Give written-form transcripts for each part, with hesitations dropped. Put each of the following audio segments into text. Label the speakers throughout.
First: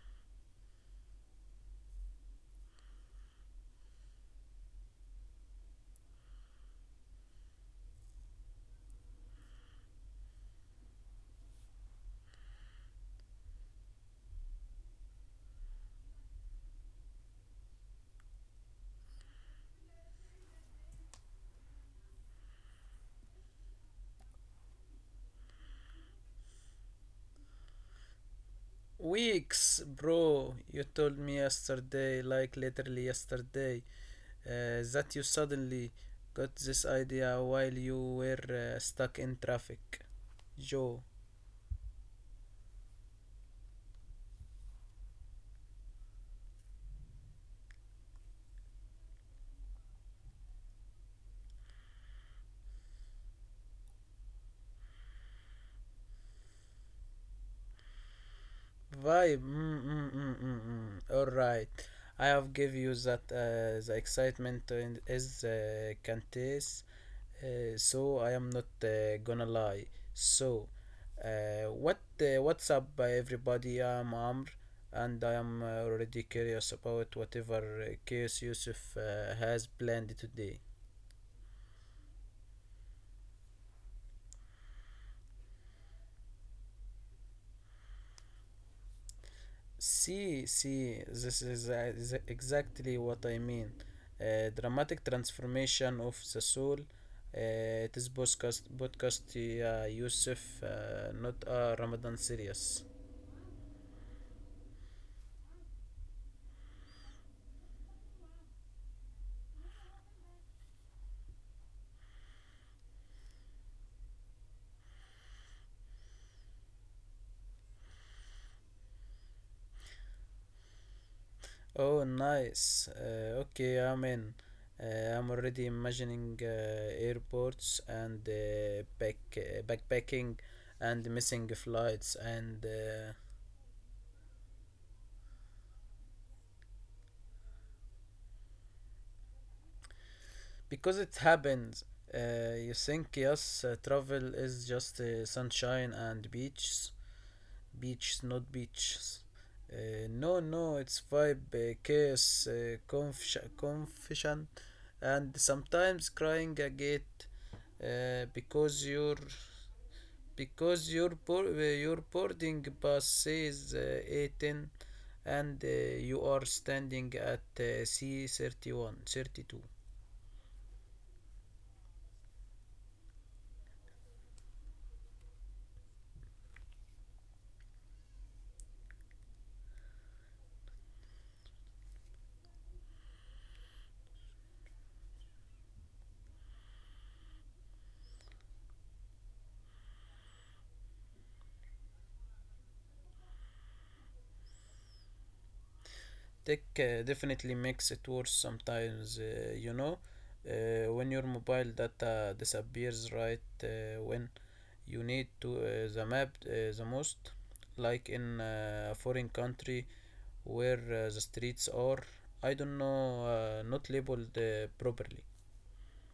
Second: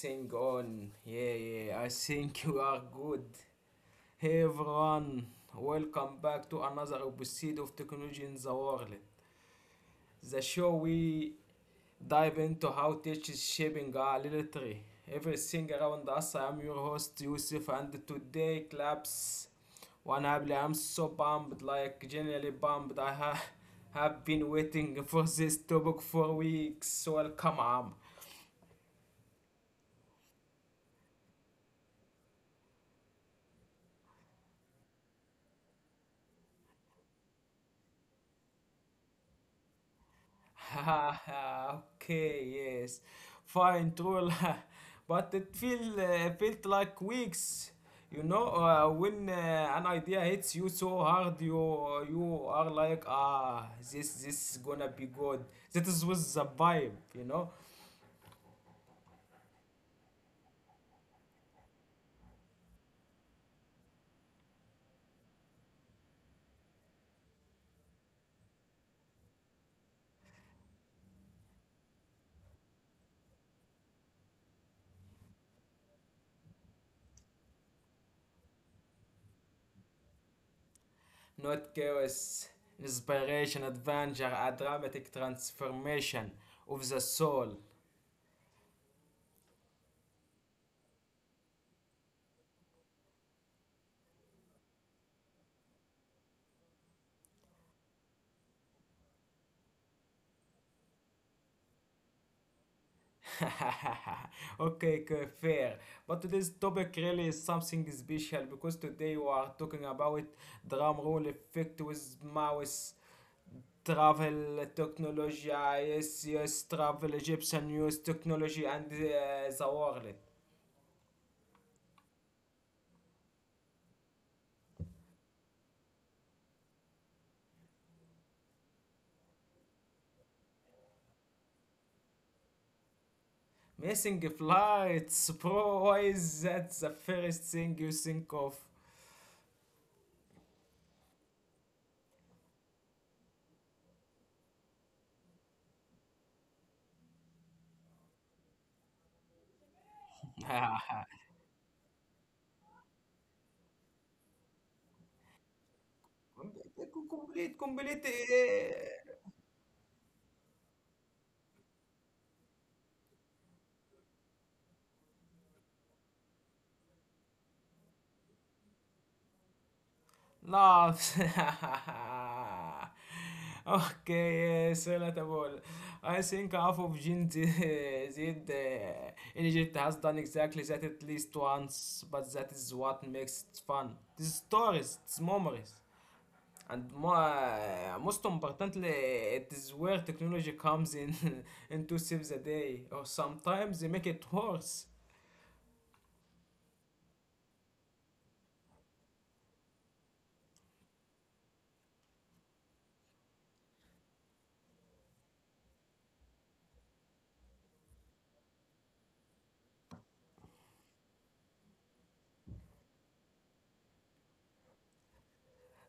Speaker 1: thing on? Yeah, yeah, I think you are good. Hey everyone, welcome back to another episode of Technology in the World. The show we dive into how tech is shaping our literary. Everything around us, I am your host Yusuf, and today claps one happily. I'm so pumped, like genuinely pumped. Have been waiting for this topic for weeks. So, Welcome, Am.
Speaker 2: Weeks, bro. You told me yesterday, like literally yesterday, that you suddenly got this idea while you were stuck in traffic. Joe.
Speaker 1: Okay, yes, fine, true. But it feel felt like weeks. When an idea hits you so hard, you are like, ah, this is gonna be good. That is was the vibe,
Speaker 2: Vibe. Mm. All right. I have give you that the excitement and is Cantes. So I am not gonna lie. So, what's up, everybody? I'm Amr, and I am already curious about whatever chaos Yusuf has planned today.
Speaker 1: not chaos, inspiration, adventure, a dramatic transformation of the soul.
Speaker 2: See, this is exactly what I mean. Dramatic transformation of the soul. It is podcast, Yusuf, not a Ramadan series.
Speaker 1: Okay, okay, fair. But today's topic really is something special because today we are talking about drum roll effect with mouse travel technology. Yes, yes, travel Egyptian news technology and the world.
Speaker 2: Oh, nice. Okay, I'm in. I'm already imagining airports and backpacking and missing flights and
Speaker 1: Missing flights, bro. Why is that the first thing you think of?
Speaker 2: because it happens, you think yes, travel is just sunshine and beaches, not beaches. No, no, it's vibe, chaos, confusion, and sometimes crying a gate
Speaker 1: Complete, complete.
Speaker 2: because your
Speaker 1: Eh,
Speaker 2: your boarding bus says 18 and you are standing at c 31, 32.
Speaker 1: no, okay, yes, relatable. I think half of Gen Z, Z, in Egypt has done exactly that at least once, but that is what makes it fun. These stories, these memories. And mo Most importantly, it is where technology comes in and to save the day, or sometimes they make it worse.
Speaker 2: Tech definitely makes it worse sometimes, you know, when your mobile data disappears right when you need to the map the most, like in a foreign country where the streets are, I don't know, not labeled properly.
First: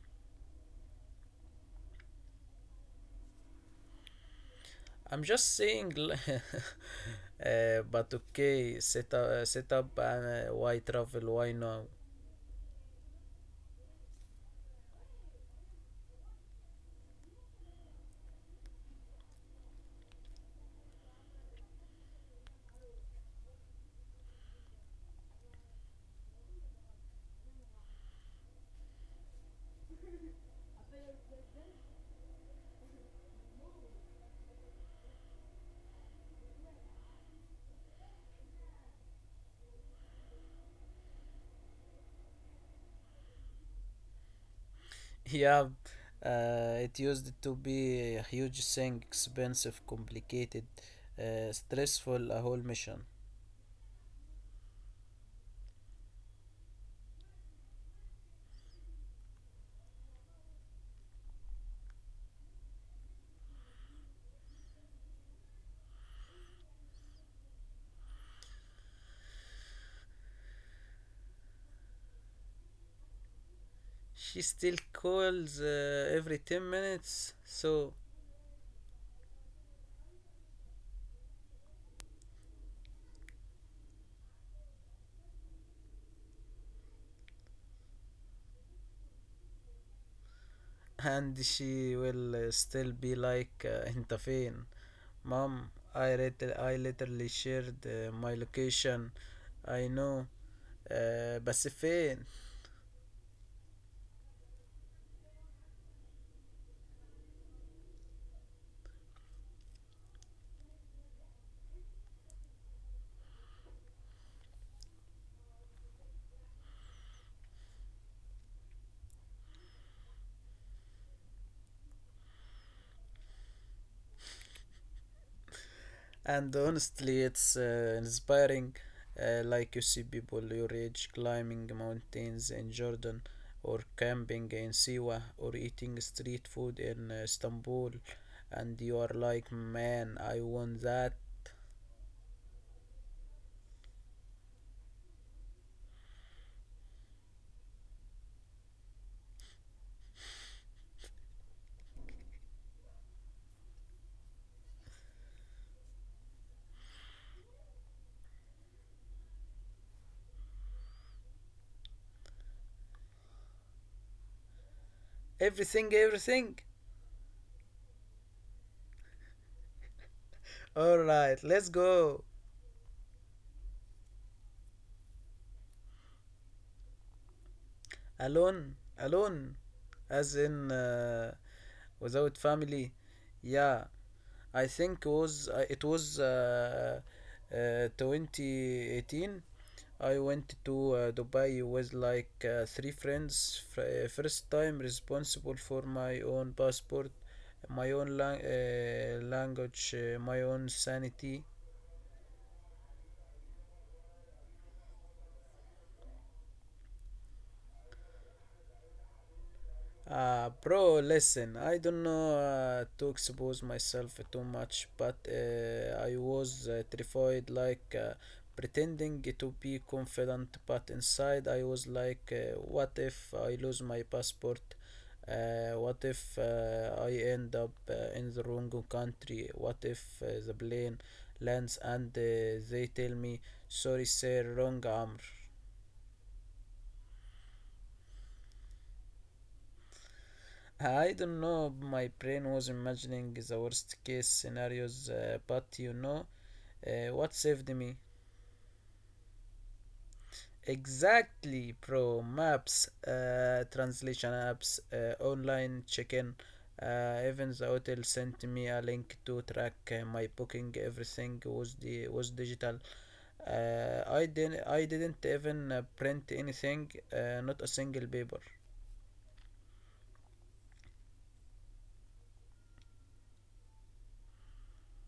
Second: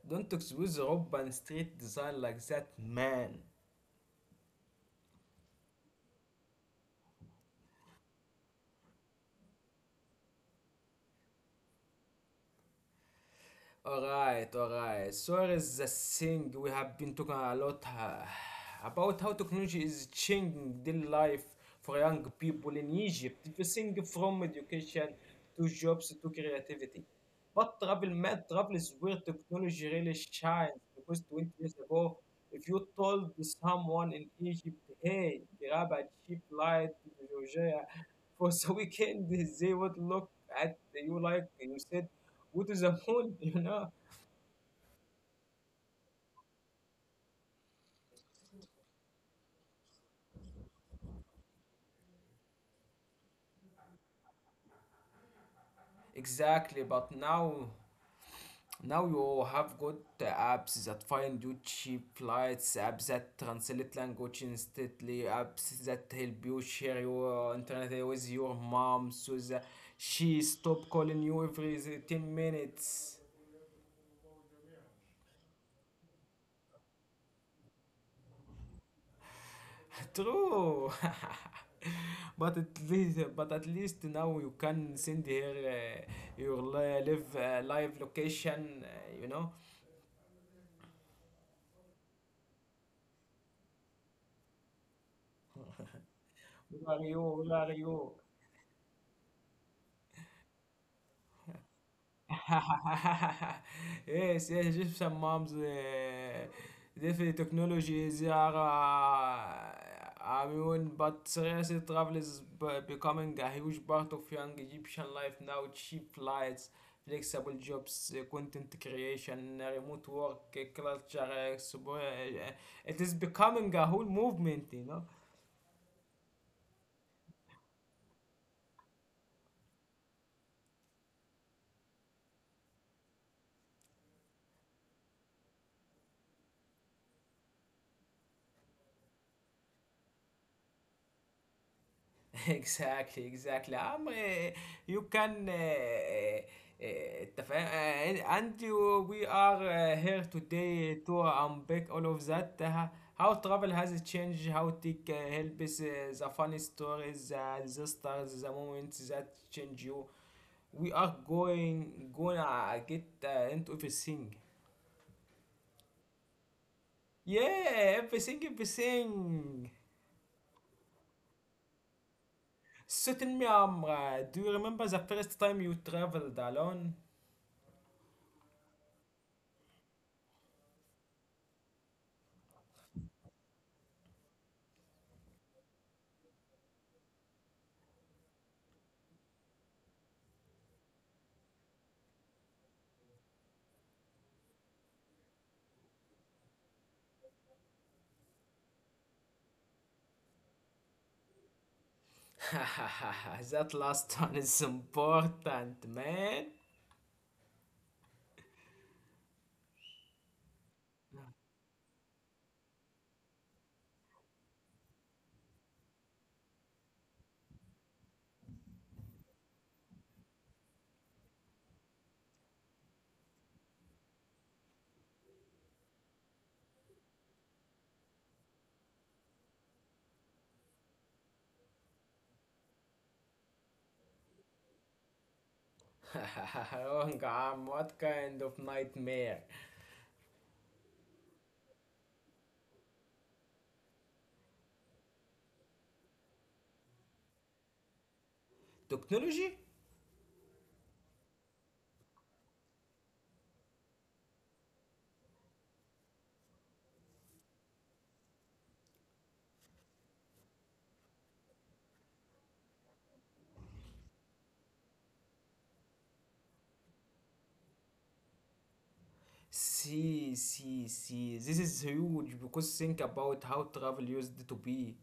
Speaker 1: Don't excuse urban street design like that, man.
Speaker 2: I'm just saying, but okay, set up, and why travel? Why now?
Speaker 1: Alright, alright. So here is the thing. We have been talking a lot about how technology is changing the life for young people in Egypt. Everything from education to jobs to creativity. But travel, mad travel is where technology really shines because 20 years ago, if you told someone in Egypt, hey, grab a cheap flight to Georgia for the weekend, they would look at you like you said go to the mall, you know.
Speaker 2: Yeah, it used to be a huge thing, expensive, complicated, stressful, a whole mission.
Speaker 1: Exactly, but now, now you have got the apps that find you cheap flights, apps that translate language instantly, apps that help you share your internet with your mom so that she stop calling you every 10 minutes.
Speaker 2: She still calls every 10 minutes, so.
Speaker 1: True. But at least, but at least now you can send her your live location, you know.
Speaker 2: and she will still be like, Inta fin? Mom, I
Speaker 1: Where are
Speaker 2: literally
Speaker 1: you? Where
Speaker 2: shared
Speaker 1: are you?
Speaker 2: my location. I know. بس فين.
Speaker 1: Yes, yes, just some moms. Definitely technology they are. I mean, but seriously, travel is becoming a huge part of young Egyptian life now. Cheap flights, flexible jobs, content creation, remote work, culture. Uh, it is becoming a whole movement, you know.
Speaker 2: And honestly, it's inspiring, like you see people your age climbing mountains in Jordan or camping in Siwa or eating street food in Istanbul, and you are like, man, I want that.
Speaker 1: Exactly, exactly, Am, you can تفا- and you, we are here today to unpack all of that, how travel has changed, how tech helps, the funny stories, the disasters, the moments that change you. We are going gonna get into everything.
Speaker 2: Everything, everything.
Speaker 1: Yeah, everything, everything.
Speaker 2: All right, let's go.
Speaker 1: So tell me Amra, do you remember the first time you traveled alone?
Speaker 2: Alone, alone, as in without family. Yeah, I think was it was 2018. I went to Dubai with like three friends. First time responsible for my own passport, my own language, my own sanity.
Speaker 1: That last one is important, man.
Speaker 2: Bro, listen, I don't know to expose myself too much, but I was terrified, like pretending to be confident, but inside I was like, what if I lose my passport? What if I end up in the wrong country? What if the plane lands and they tell me, sorry, sir, wrong arm?
Speaker 1: Wrong arm, what kind of nightmare?
Speaker 2: I don't know. My brain was imagining the worst case scenarios, but you know, what saved me?
Speaker 1: Technology?
Speaker 2: Exactly, pro maps, translation apps, online check-in. Even the hotel sent me a link to track my booking. Everything was digital. I didn't even print anything. Not a single paper.
Speaker 1: See, see, see, this is huge because think about how travel used to be.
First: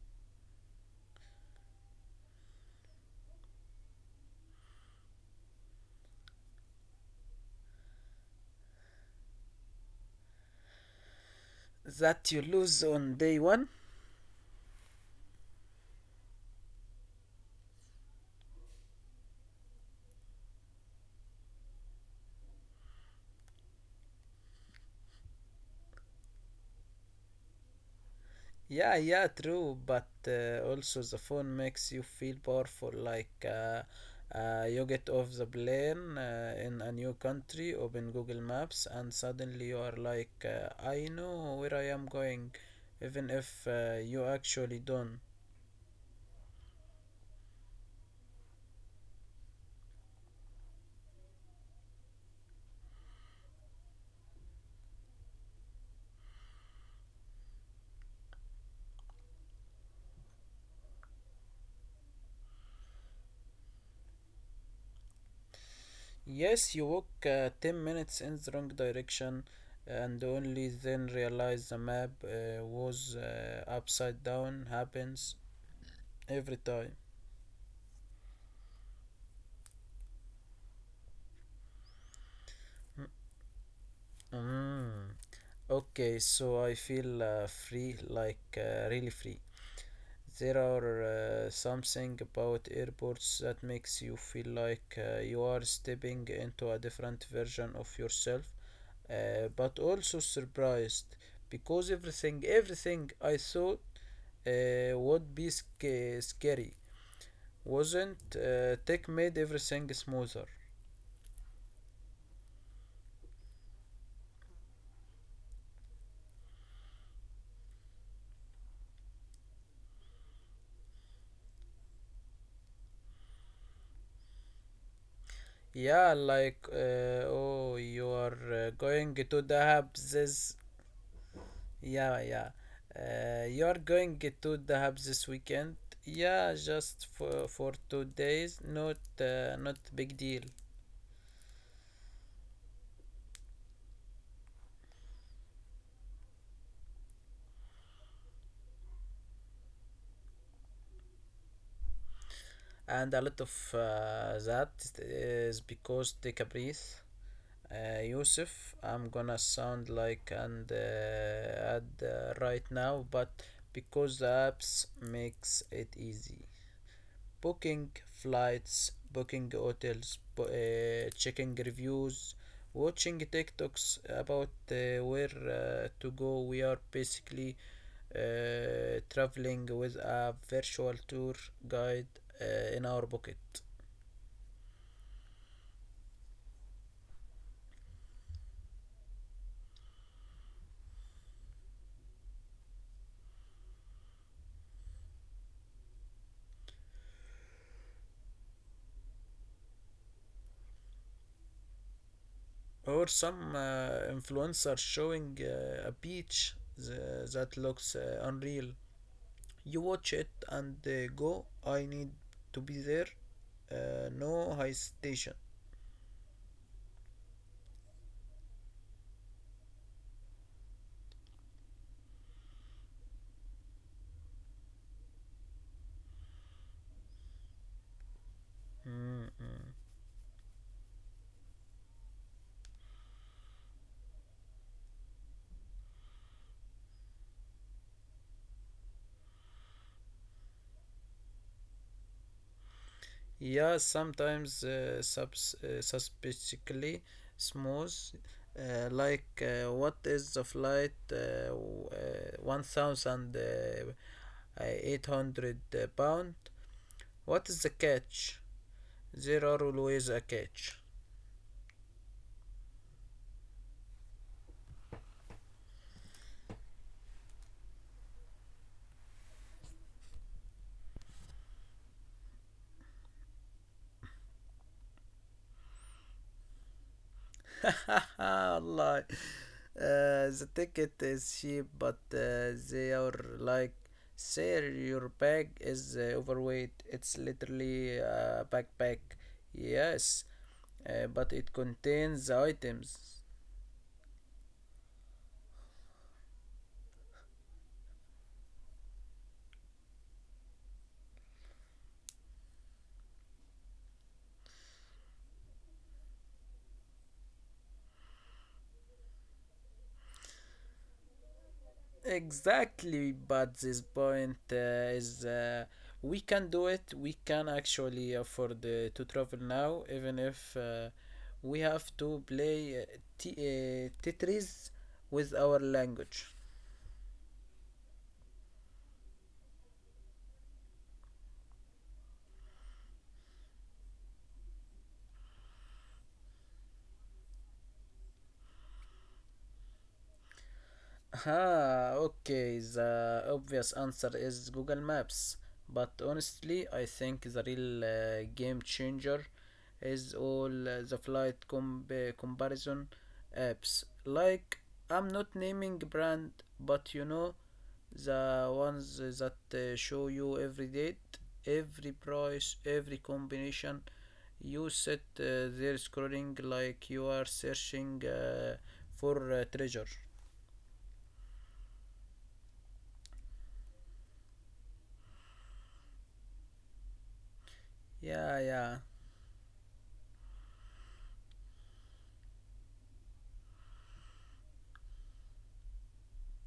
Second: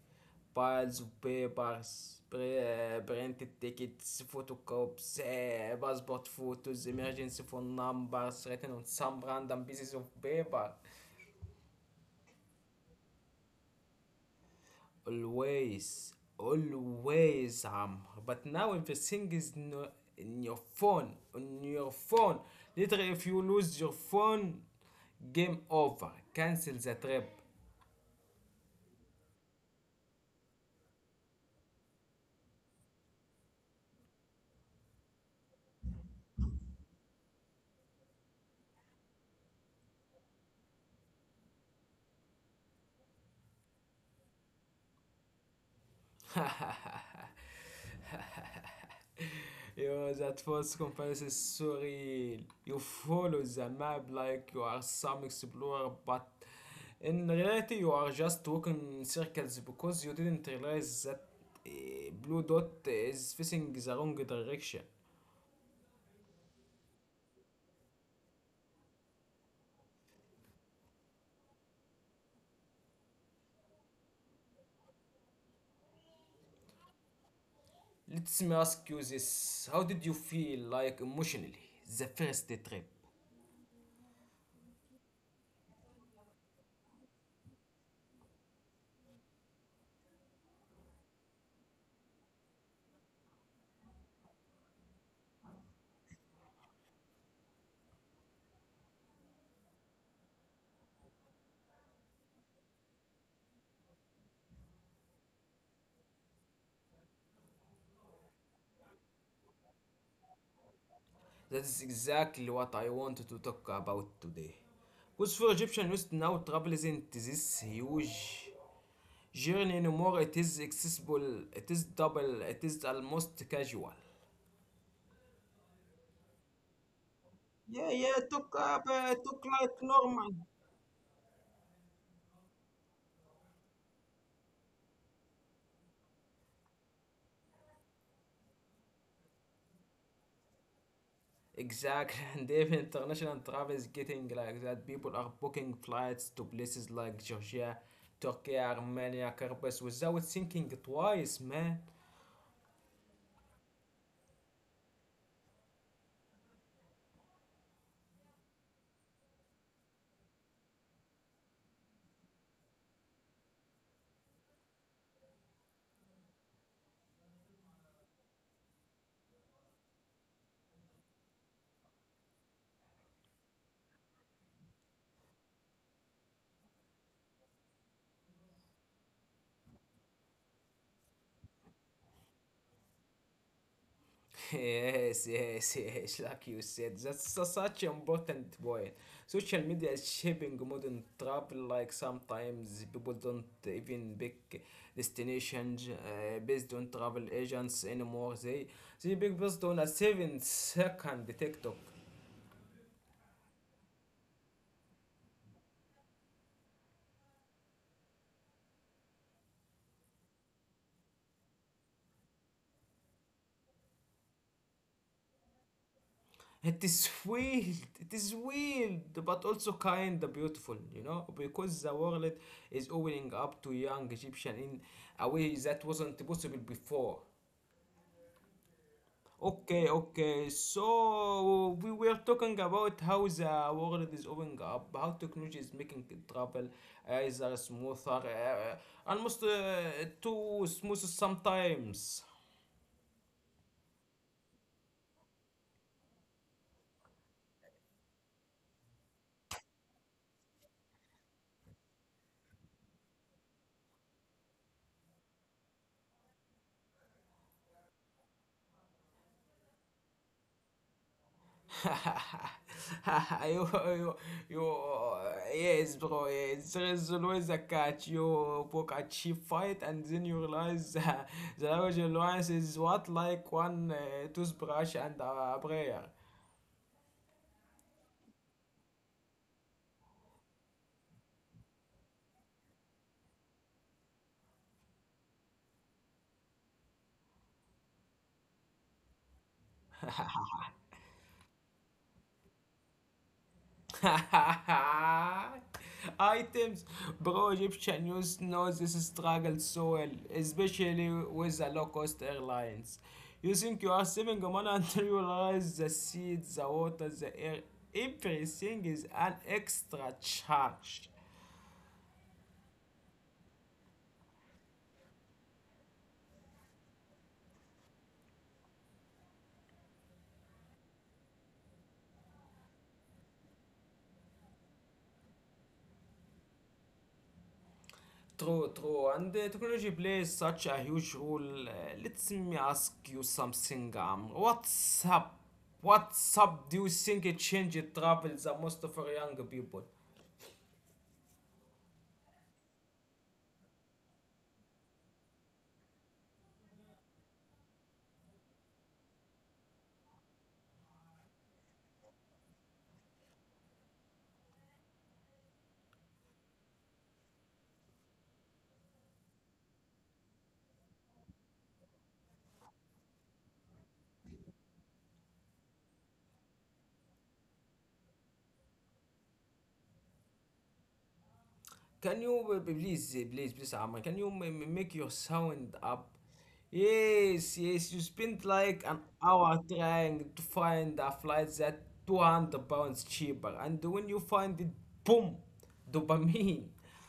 Speaker 1: Piles of papers, printed tickets, photocopies, eh, passport photos, emergency phone numbers written on some random pieces of paper.
Speaker 2: That you lose on day one.
Speaker 1: Always, always, but now everything is in your phone, on your phone. Literally if you lose your phone, game over, cancel the trip.
Speaker 2: Yeah, yeah, true. But also, the phone makes you feel powerful. Like you get off the plane in a new country, open Google Maps, and suddenly you are like, I know where I am going, even if you actually don't.
Speaker 1: Yo, that false comparison is so real. You follow the map like you are some explorer, but in reality, you are just walking in circles because you didn't realize that eh, blue dot is facing the wrong direction.
Speaker 2: Yes, you walk 10 minutes in the wrong direction and only then realize the map was upside down. Happens every time.
Speaker 1: Let me ask you this: how did you feel, like emotionally, the first trip?
Speaker 2: Mm. Okay, so I feel free, like really free. There are something about airports that makes you feel like you are stepping into a different version of yourself, but also surprised because everything I thought would be scary wasn't. Tech made everything smoother.
Speaker 1: That is exactly what I wanted to talk about today. Because for Egyptian youth now, travel isn't this huge journey anymore, it is accessible, it is double, it is almost casual.
Speaker 2: Yeah, like oh,
Speaker 1: Yeah,
Speaker 2: you
Speaker 1: yeah,
Speaker 2: are
Speaker 1: took up,
Speaker 2: going to
Speaker 1: took
Speaker 2: the
Speaker 1: like normal.
Speaker 2: hubs. Yeah, yeah. You're going to the hub this weekend? Yeah, just for 2 days. Not not big deal.
Speaker 1: Exactly, and even international travel is getting like that. People are booking flights to places like Georgia, Turkey, Armenia, Cyprus without thinking twice, man.
Speaker 2: And a lot of that is because take a breath. Yusuf, I'm gonna sound like an ad right now, but because the apps makes it easy. Booking flights, booking hotels, checking reviews, watching TikToks about where to go. We are basically traveling with a virtual tour guide in our pocket.
Speaker 1: Yes, yes, yes, like you said, that's such an important point. Social media is shaping modern travel, like sometimes people don't even pick destinations based on travel agents anymore. They pick based on a 7 second TikTok.
Speaker 2: Or some influencer showing a beach that looks unreal. You watch it and go, I need to be there. No hesitation.
Speaker 1: It is weird, it is weird, but also kind of beautiful, you know, because the world is opening up to young Egyptian in a way that wasn't possible before.
Speaker 2: Mm, mm.
Speaker 1: Okay, okay. So we were talking about how the world is opening up, how technology is making travel either smoother, almost too smooth sometimes.
Speaker 2: Yeah, sometimes subs suspiciously smooth, like what is the flight 1000 uh, pound? What is the catch? There are always a catch.
Speaker 1: you, you, you, yes, bro. Yes, there is always a catch. You book a cheap fight, and then you realize the language alliance is what like one toothbrush and a prayer.
Speaker 2: Allah. The ticket is cheap, but they are like, sir, your bag is overweight. It's literally a backpack. Yes, but it contains the items.
Speaker 1: Items, bro, Egyptian news knows this struggle so well, especially with the low cost airlines. You think you are saving money until you realize the seed, the water, the air, everything is an extra charge.
Speaker 2: Exactly, but this point is we can do it. We can actually afford to travel now, even if we have to play Tetris with our language.
Speaker 1: True, true, and technology plays such a huge role. Let me ask you something, what's up? What's up? Do you think it changed travel the most for young people?
Speaker 2: Ah, okay. The obvious answer is Google Maps. But honestly, I think the real game changer is all the flight comparison apps. Like, I'm not naming brand, but you know, the ones that show you every date, every price, every combination. You sit there scrolling like you are searching for treasure.
Speaker 1: Can you please, please, please, Amma, can you make your sound up? Yes, yes, you spent like
Speaker 2: Yeah,
Speaker 1: an
Speaker 2: yeah.
Speaker 1: hour trying to find a flight that 200 pounds cheaper, and when you find it, boom, dopamine.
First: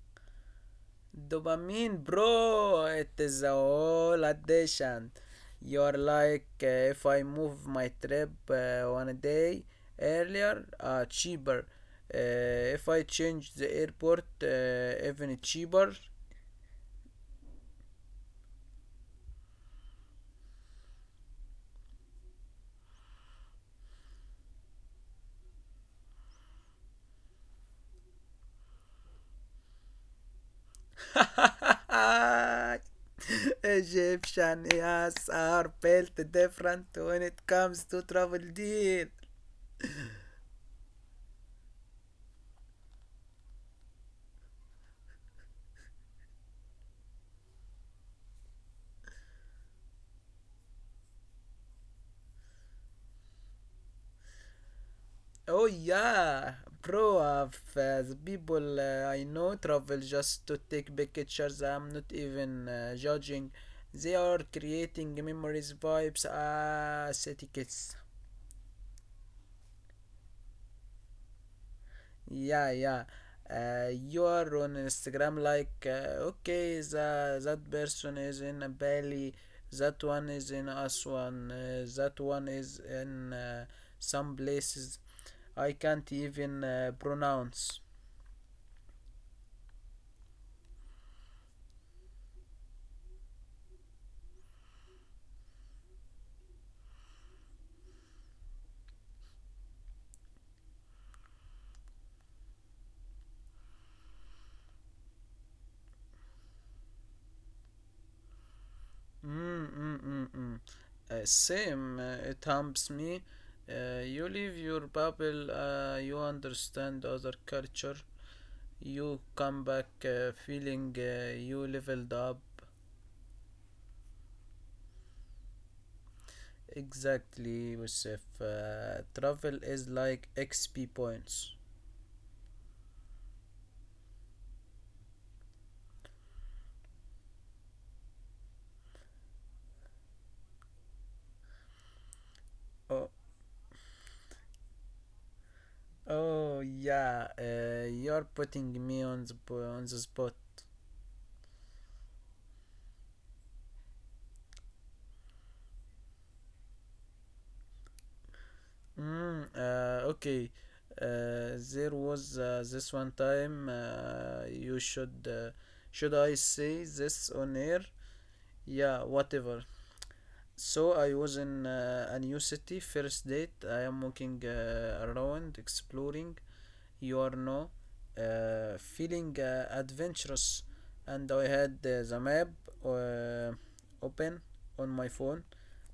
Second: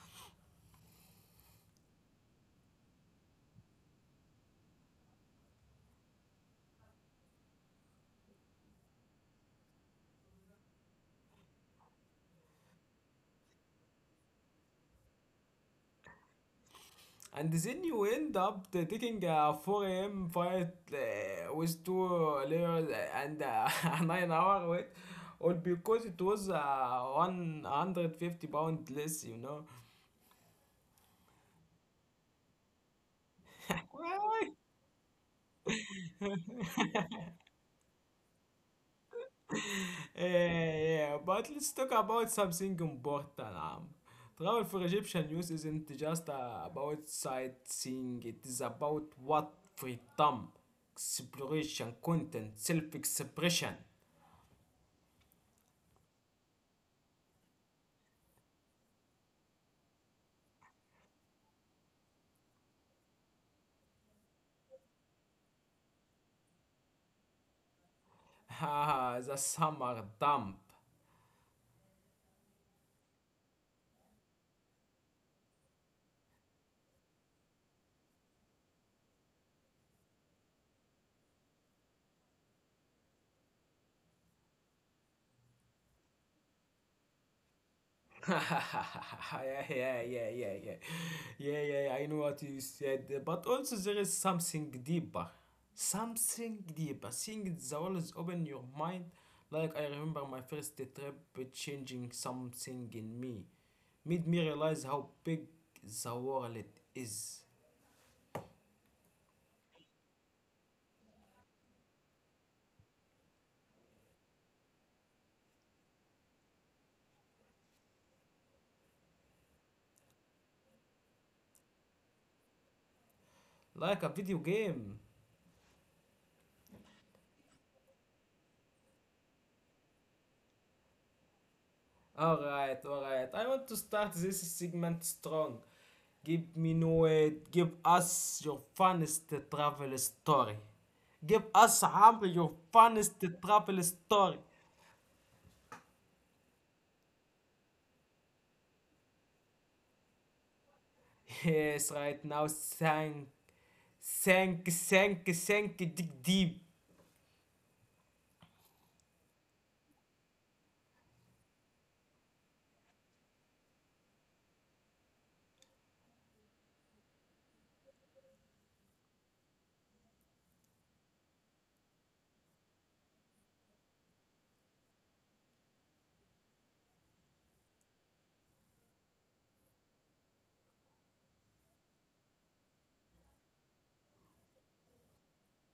Speaker 2: Dopamine, bro. It is a whole addiction. You're like, if I move my trip one day earlier, cheaper. Uh, if I change the airport, even cheaper.
Speaker 1: And then you end up taking a 4 a.m. flight with two layers and a 9-hour wait, all because it was 150 pounds less, you know.
Speaker 2: Egyptian yes are built different when it comes to travel deal.
Speaker 1: Yeah, yeah, but let's talk about something important. Travel for Egyptian news isn't just about sightseeing, it is about what freedom, exploration, content, self expression.
Speaker 2: Oh yeah, bro. The people I know travel just to take pictures. I'm not even judging. They are creating memories, vibes, ah, aesthetics.
Speaker 1: Ah, the summer dump.
Speaker 2: Yeah, yeah. You are on Instagram like, okay, that person is in Bali, that one is in Aswan, that one is in some places I can't even pronounce.
Speaker 1: Yeah, yeah, yeah, yeah, yeah, yeah, yeah. I know what you said, but also there is something deeper, something deeper. Seeing the always open your mind. Like I remember my first trip, it changing something in me, made me realize how big the world is.
Speaker 2: Mm, mm, mm, mm. Same, it humps me. You leave your bubble, you understand other culture. You come back feeling you leveled up.
Speaker 1: Like a video game.
Speaker 2: Exactly, Yusuf. Travel is like XP points.
Speaker 1: Alright, alright. I want to start this segment strong. Give me no it. Give us your funniest travel story. Give us Amr your
Speaker 2: Oh,
Speaker 1: funniest travel story.
Speaker 2: oh, yeah, you're putting me on the, on the spot.
Speaker 1: Yes, right now sank, sank, sank, sank dig deep.
Speaker 2: Mm, okay. There was this one time. You should Should I say this on air? Yeah, whatever. So I was in a new city. First date. I am walking around, exploring. You are no, feeling adventurous, and I had the map uh, open on my phone,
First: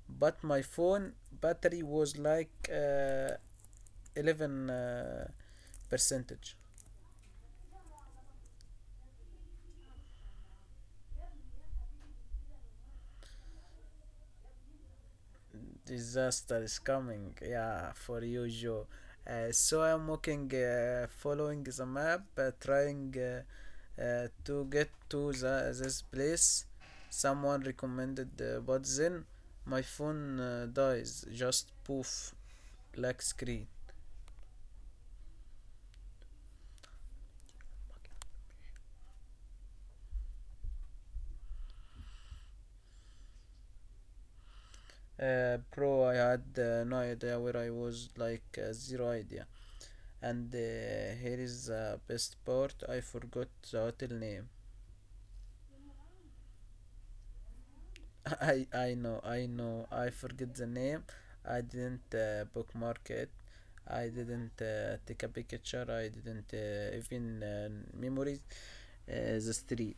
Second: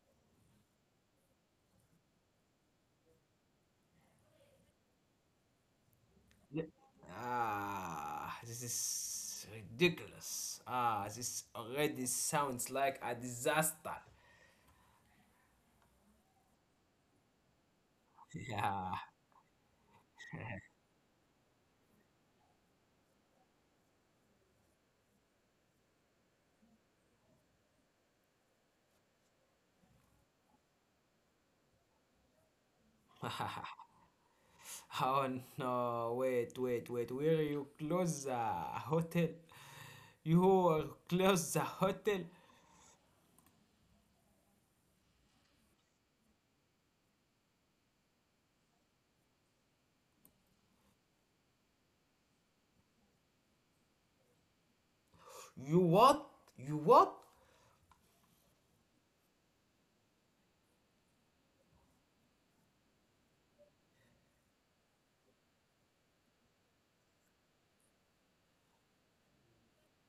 Speaker 2: but my phone battery was like. 11 percentage.
Speaker 1: Yeah. Ah, this is ridiculous. Ah, this already sounds like a disaster.
Speaker 2: Disaster is coming. Yeah, for you,
Speaker 1: Yeah.
Speaker 2: Joe. So I'm walking, following the map, trying to get to this place. Someone recommended the but then my phone dies. Just poof, black screen.
Speaker 1: Oh no, wait, wait, wait. Will you close the hotel? You will close the hotel?
Speaker 2: Bro, I had no idea where I was, like zero idea. And here is the best part. I forgot the hotel name.
Speaker 1: You what? You what?
Speaker 2: I know, I know. I forget the name. I didn't bookmark it. I didn't take a picture. I didn't even memorize the street.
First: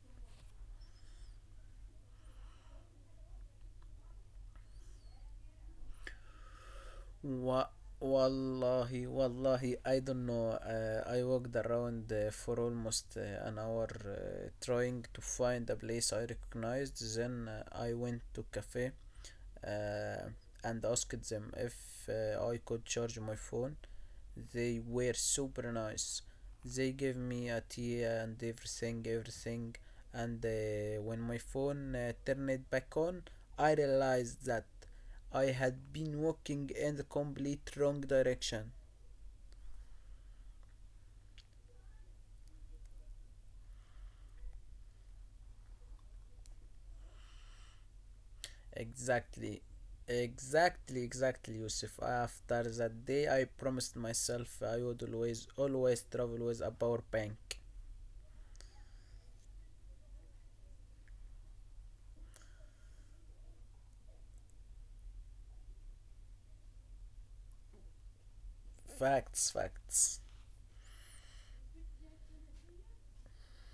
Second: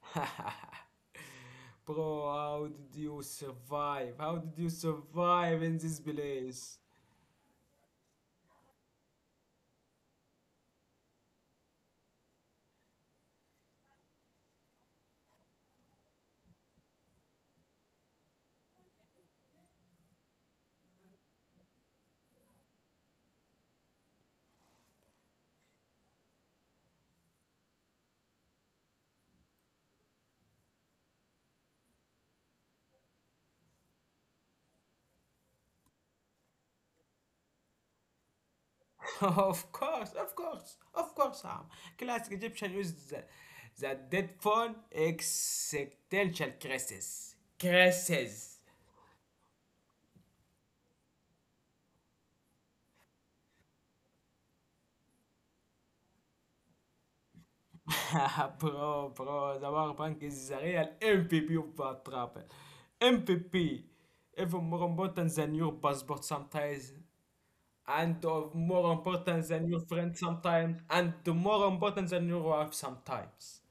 Speaker 1: Bro, how did you survive? How did you survive in this place?
Speaker 2: Wa- wallahi, I don't know. I walked around for almost an hour trying to find a place I recognized. Then I went to cafe uh, and asked them if I could charge my phone. They were super nice. They gave me a tea and everything. And when my phone turned back on, I realized that I had been walking in the complete wrong direction.
Speaker 1: Of course, of course, of course, Sam. Classic Egyptian used the dead phone existential crisis. Crisis.
Speaker 2: Exactly. Exactly, Yusuf. After that day, I promised myself I would always travel with a power bank.
Speaker 1: Bro, bro, Sabara Punk is a real MPP of bad trapper. MVP. Even more important than your passport sometimes. And of more
Speaker 2: Facts,
Speaker 1: important than your friend
Speaker 2: facts.
Speaker 1: sometimes. And more important than your wife sometimes.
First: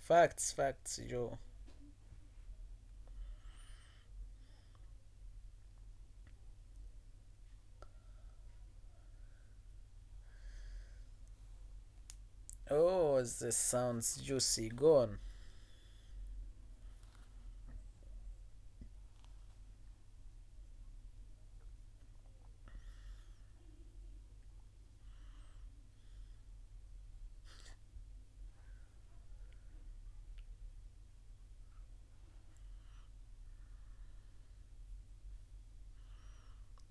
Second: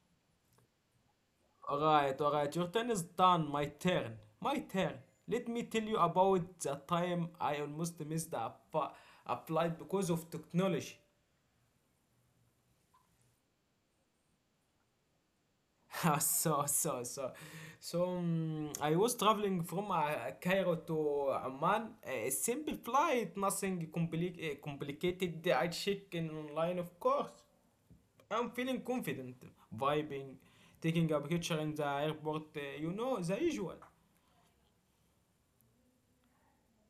Speaker 2: Facts, facts, Joe.
Speaker 1: Alright, alright, your turn is done. My turn. My turn. Let me tell you about the time I almost missed the apply because of technology.
Speaker 2: Oh, this sounds juicy. Go on.
Speaker 1: so so so I was traveling from Cairo to Amman. A simple flight, nothing complicated. I check in online, of course. I'm feeling confident, vibing, taking a picture in the airport. You know the usual.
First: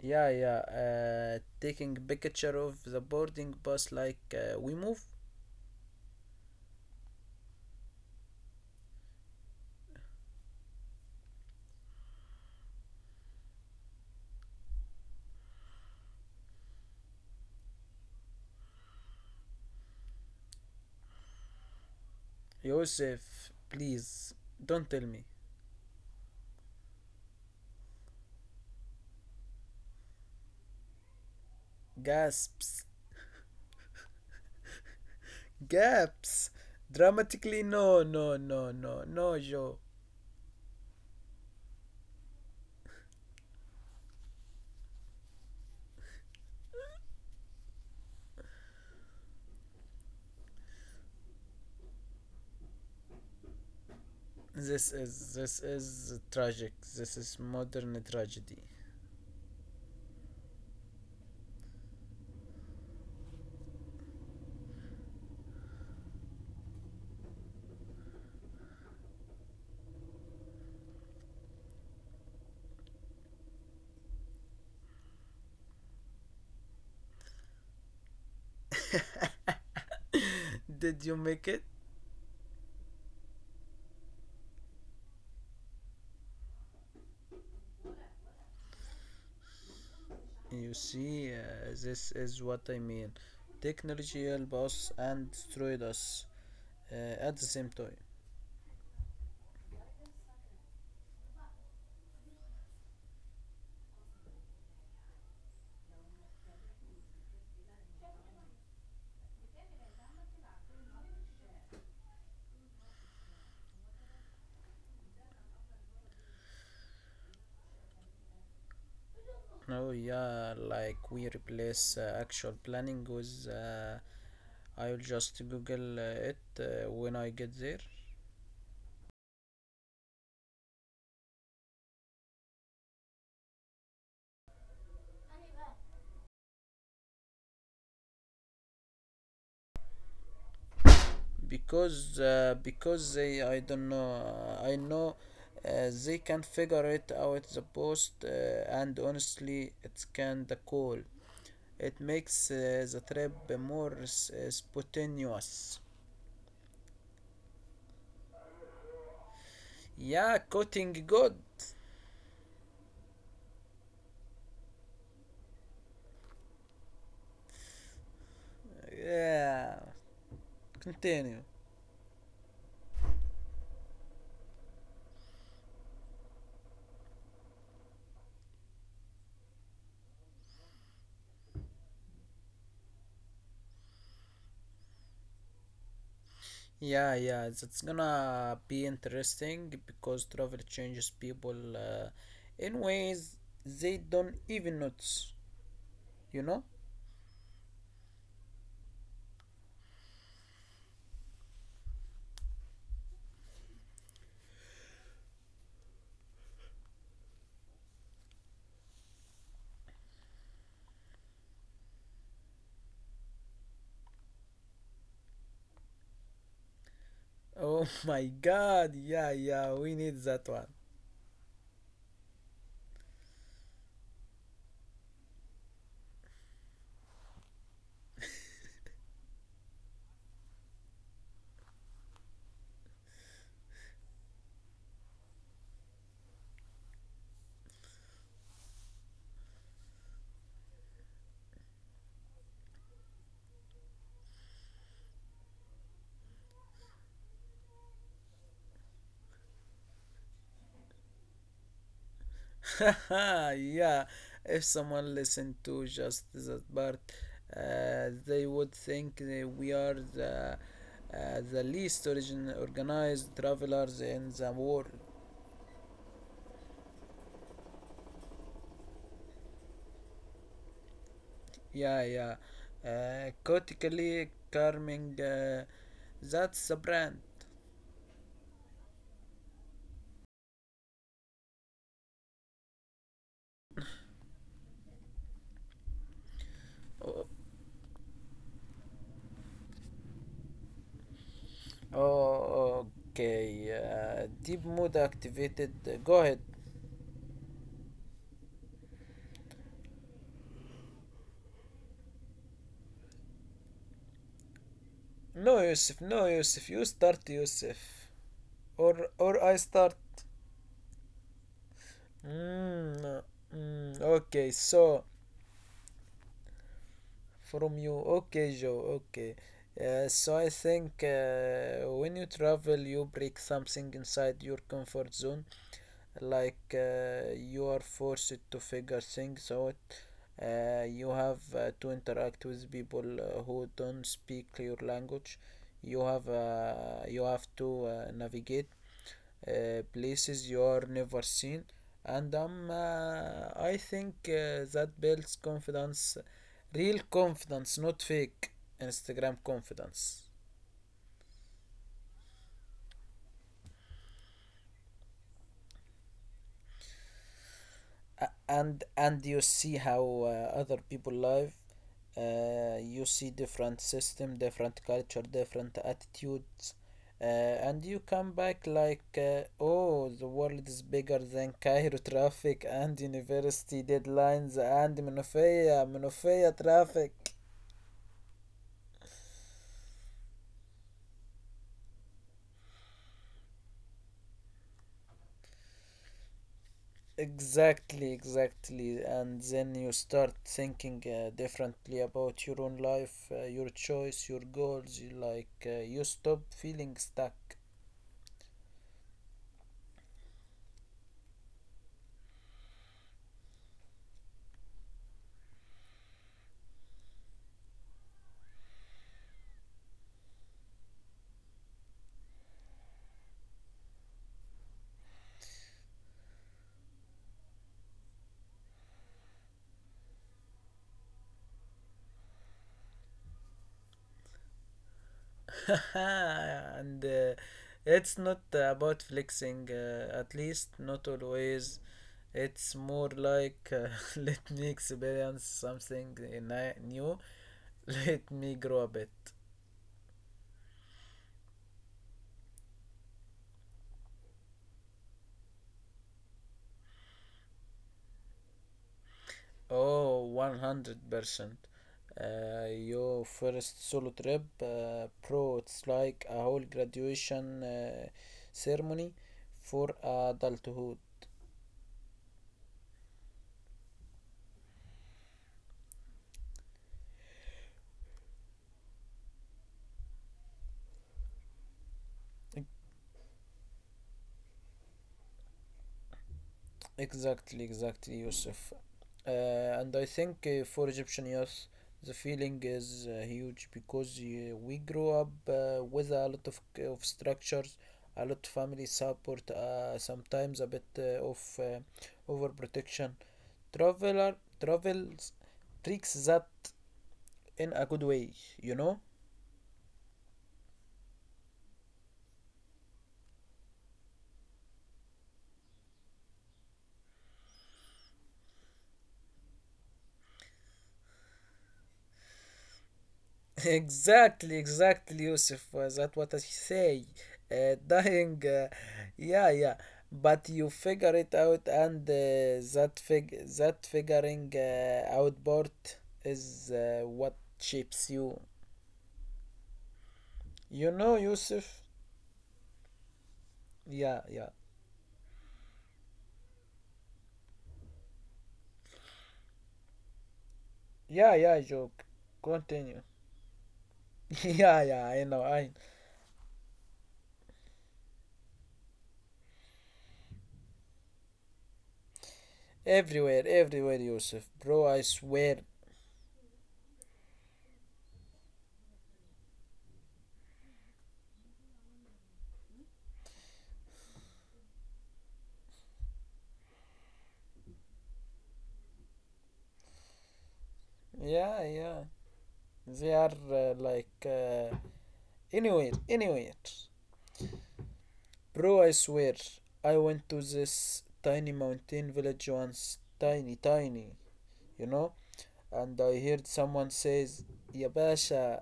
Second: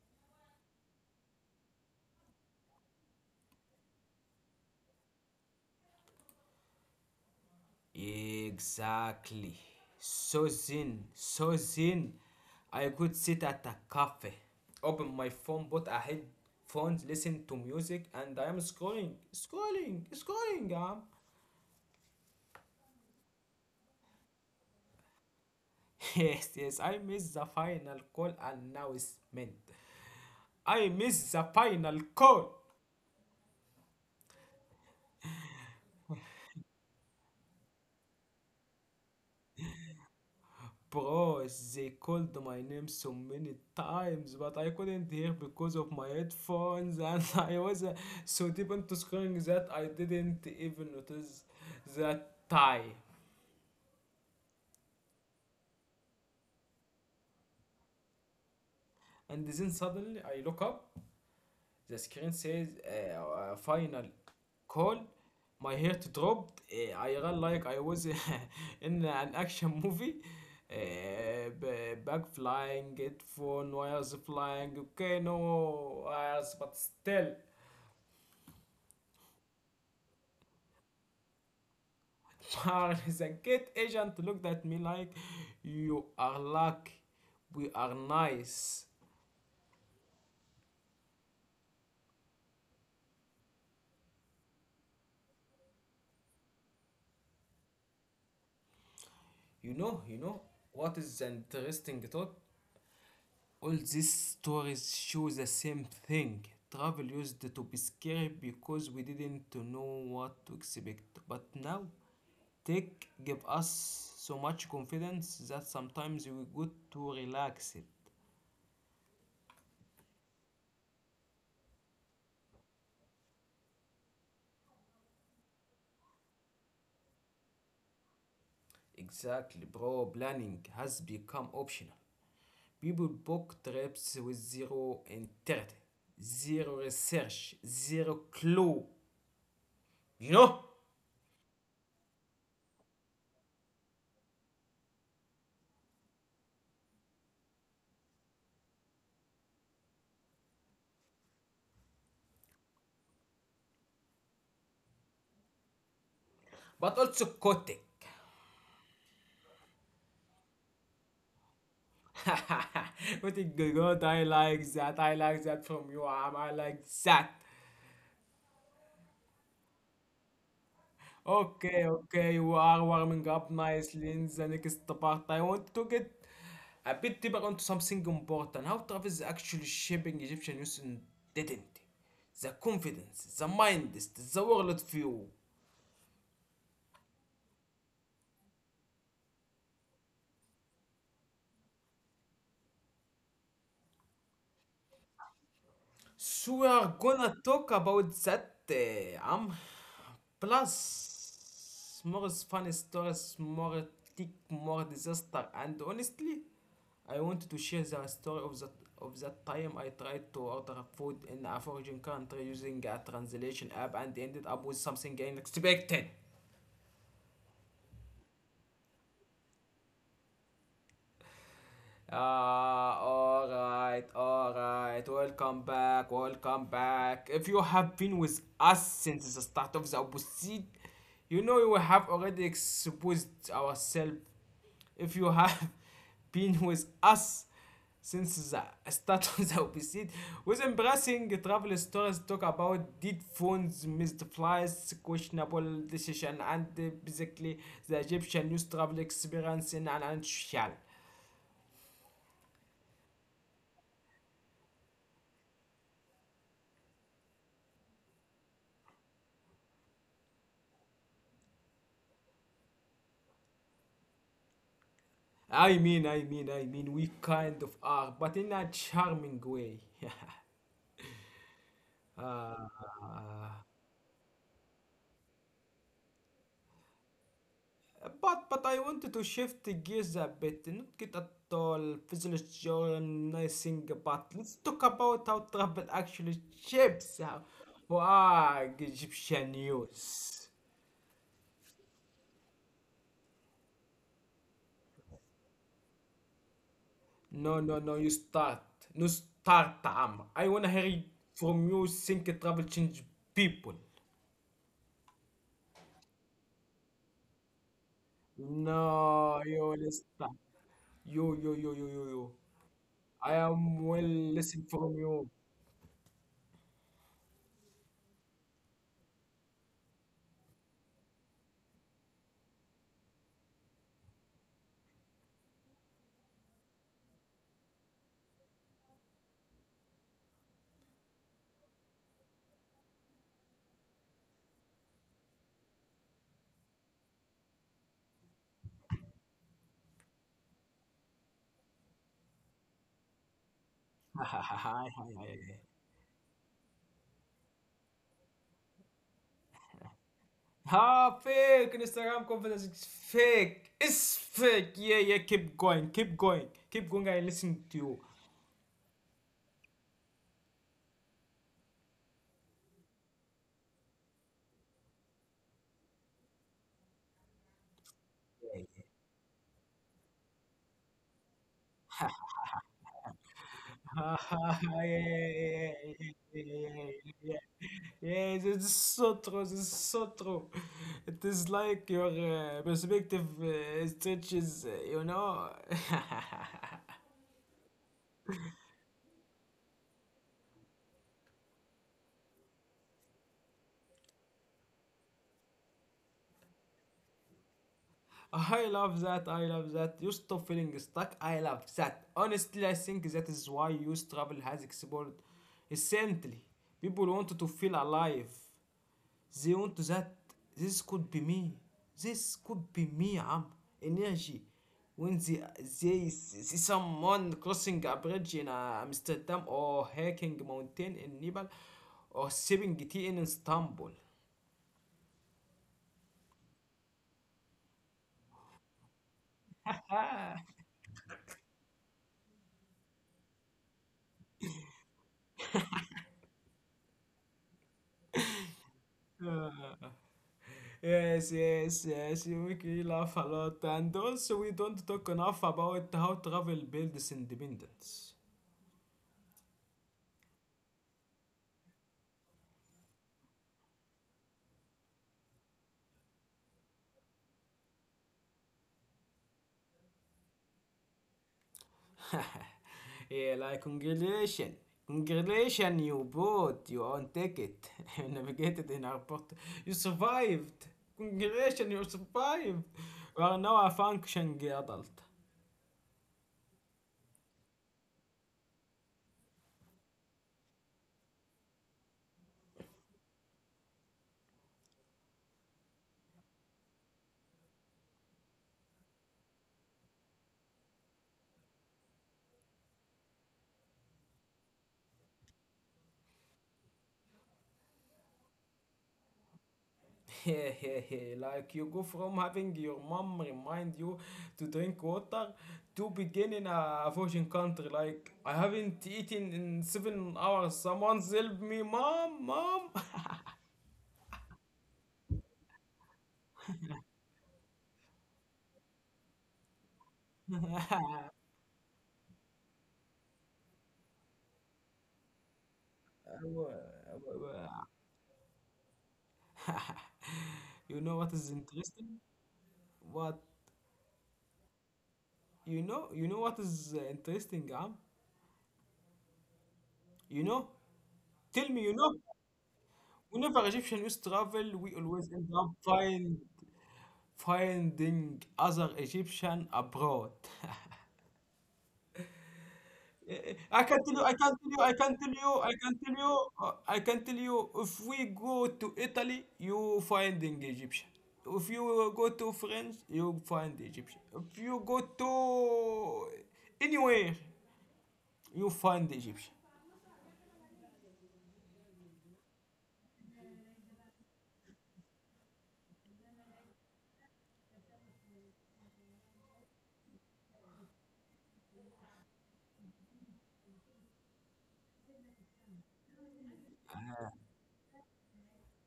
Speaker 2: Yeah, yeah. Taking picture of the boarding bus like we move.
Speaker 1: Exactly. So zen, so zen. I could sit at a cafe, open my phone, put a headphones, listen to music, and I am scrolling, scrolling, scrolling.
Speaker 2: Yusuf, please, don't tell me.
Speaker 1: Yes, yes, I miss the final call announcement. I miss the final call.
Speaker 2: Gasps, gaps dramatically. No, no, no, no, no. Yo,
Speaker 1: Bro, they called my name so many times, but I couldn't hear because of my headphones, and I was so deep into scrolling that I didn't even notice that time.
Speaker 2: this is tragic. This is modern tragedy.
Speaker 1: And then suddenly I look up, the screen says final call. My heart dropped. I ran like I was in an action movie. Bag flying, headphone wires flying. Okay, no wires, but still.
Speaker 2: Did you make it?
Speaker 1: Far is a gate agent looked at me like, you are lucky. We are nice.
Speaker 2: You see this is what I mean. Technology helped us and destroyed us at the same time.
Speaker 1: You know, what is the interesting thought? All these stories show the same thing. Travel used to be scary because we didn't know what to expect. But now, tech gave us so much confidence that sometimes we got to relax it.
Speaker 2: Oh yeah, like we replace actual planning with I'll just Google it when I get there.
Speaker 1: Exactly, bro. Planning has become optional. People book trips with zero integrity, zero research, zero clue, you know?
Speaker 2: Because they, I don't know, I know they can figure it out the post and honestly it's kinda cool. It makes the trip more spontaneous.
Speaker 1: But also Kotick.
Speaker 2: Yeah, cutting good.
Speaker 1: Kotick good. I like that. I like that from you, Am. I like that.
Speaker 2: Yeah, continue.
Speaker 1: Okay, okay, you are warming up nicely in the next part. I want to get a bit deeper onto something important. How travel is actually shaping Egyptian youth identity, the confidence, the mindset, the world view.
Speaker 2: Yeah, yeah, that's gonna be interesting because travel changes people in ways they don't even notice, you know?
Speaker 1: So we are gonna talk about that, plus more is funny stories, more tick, more disaster, and honestly, I wanted to share the story of that time I tried to order food in a foreign country using a translation app and ended up with something unexpected.
Speaker 2: Oh my god, yeah, yeah, we need that one.
Speaker 1: Ah, alright, alright. Welcome back, welcome back. If you have been with us since the start of the episode, you know we have already exposed ourselves. If you have been with us since the start of the episode, with embracing travel stories, talk about dead phones, missed flights, questionable decision, and basically the Egyptian news travel experience in an nutshell.
Speaker 2: Yeah, if someone listened to just that part, they would think that we are the least organized travelers in the world.
Speaker 1: I mean, we kind of are, but in a charming way.
Speaker 2: Yeah,
Speaker 1: uh,
Speaker 2: yeah. Cotically Carming, that's the brand.
Speaker 1: but I wanted to shift gears a bit, not get at all physiologizing, but let's talk about how travel actually shapes
Speaker 2: Oh,
Speaker 1: our Wag Egyptian news.
Speaker 2: oh, okay. Deep mood activated. Go ahead.
Speaker 1: No, no, no, you start. No, start, Amr. I wanna hear it from you think travel change people.
Speaker 2: No, Yusuf. No, Yusuf. You start, Yusuf. Or
Speaker 1: No,
Speaker 2: or I
Speaker 1: you will
Speaker 2: start.
Speaker 1: start. You.
Speaker 2: No.
Speaker 1: I am well
Speaker 2: Okay.
Speaker 1: listening from
Speaker 2: So
Speaker 1: you.
Speaker 2: from you. Okay, Joe. Okay. So I think when you travel, you break something inside your comfort zone. Like you are forced to figure things out. You have to interact with people who don't speak your language. You have to navigate places you are never seen, and I think
Speaker 1: Hi, hi,
Speaker 2: that
Speaker 1: hi.
Speaker 2: builds confidence, real confidence, not fake Instagram confidence.
Speaker 1: Ha, fake Instagram confidence is fake. It's fake. Yeah, yeah. Keep going. Keep going. Keep going. I listen to you.
Speaker 2: A- and and you see how other people live, you see different system, different culture, different attitudes, and you come back like oh, the world is bigger than Cairo traffic and university
Speaker 1: Ha,
Speaker 2: deadlines
Speaker 1: ha, ha,
Speaker 2: and Monofea
Speaker 1: yeah, yeah, yeah,
Speaker 2: Monofea
Speaker 1: yeah, yeah, yeah.
Speaker 2: traffic.
Speaker 1: yeah, yeah. Yeah, this is so true. This is so true. It is like your perspective stretches. You know.
Speaker 2: Exactly, exactly, and then you start thinking differently about your own life, your choice, your goals. You like, you stop feeling stuck.
Speaker 1: I love that. I love that. You stop feeling stuck. I love that. Honestly, I think that is why youth travel has exploded. Essentially, people want to feel alive. They want that. This could be me. This could be me. I'm energy. When they see someone crossing a bridge in Amsterdam or hiking mountain in Nepal or sipping tea in Istanbul.
Speaker 2: And it's not about flexing, at
Speaker 1: Ah.
Speaker 2: least not always. It's more like, let me experience something new, let me grow a bit.
Speaker 1: Yes, yes, yes, you make me laugh a lot. And also, we don't talk enough about how travel builds independence.
Speaker 2: Oh, 100%. Your first solo trip, it's like a whole graduation ceremony for adulthood.
Speaker 1: Yeah, like congratulation. Congratulation, you bought your own ticket. You navigated in airport. You survived. Congratulations, you survived. You are now a functioning adult.
Speaker 2: Exactly, exactly, Yusuf. Uh, and I think for Egyptian youth, the feeling is huge because we grew up with a lot of structures, a lot of family support, sometimes a bit of overprotection. Traveler travels tricks that in a good way, you know?
Speaker 1: Like you go from having your mom remind you to drink water to begin in a virgin country like I haven't eaten in 7 hours. Someone help me, mom, mom.
Speaker 2: Exactly, exactly, Yusuf. That what I say. Dying, yeah, yeah. But you figure it out, and that figuring out part is what shapes you. You
Speaker 1: You
Speaker 2: know,
Speaker 1: know what is
Speaker 2: Yusuf.
Speaker 1: interesting? What
Speaker 2: Yeah, yeah,
Speaker 1: you know? You know what is interesting, Am? You know?
Speaker 2: yeah, yeah.
Speaker 1: Tell me,
Speaker 2: Joke.
Speaker 1: you know?
Speaker 2: Continue.
Speaker 1: Whenever Egyptian used to
Speaker 2: Yeah,
Speaker 1: travel,
Speaker 2: yeah.
Speaker 1: we
Speaker 2: I know.
Speaker 1: always
Speaker 2: I
Speaker 1: end up finding other Egyptian abroad.
Speaker 2: everywhere, everywhere,
Speaker 1: I can tell you,
Speaker 2: Yusuf,
Speaker 1: I can tell
Speaker 2: bro.
Speaker 1: you,
Speaker 2: I
Speaker 1: I can tell
Speaker 2: swear.
Speaker 1: you, I can tell you, I can tell you, if we go to Italy, you find an Egyptian. If you go to France, you find Egyptian. If you go to anywhere, you find Egyptian.
Speaker 2: Yeah, yeah. They are like anywhere, anywhere. Bro, I swear, I went to this tiny mountain village once, tiny, tiny, you know, and I heard someone says, يا باشا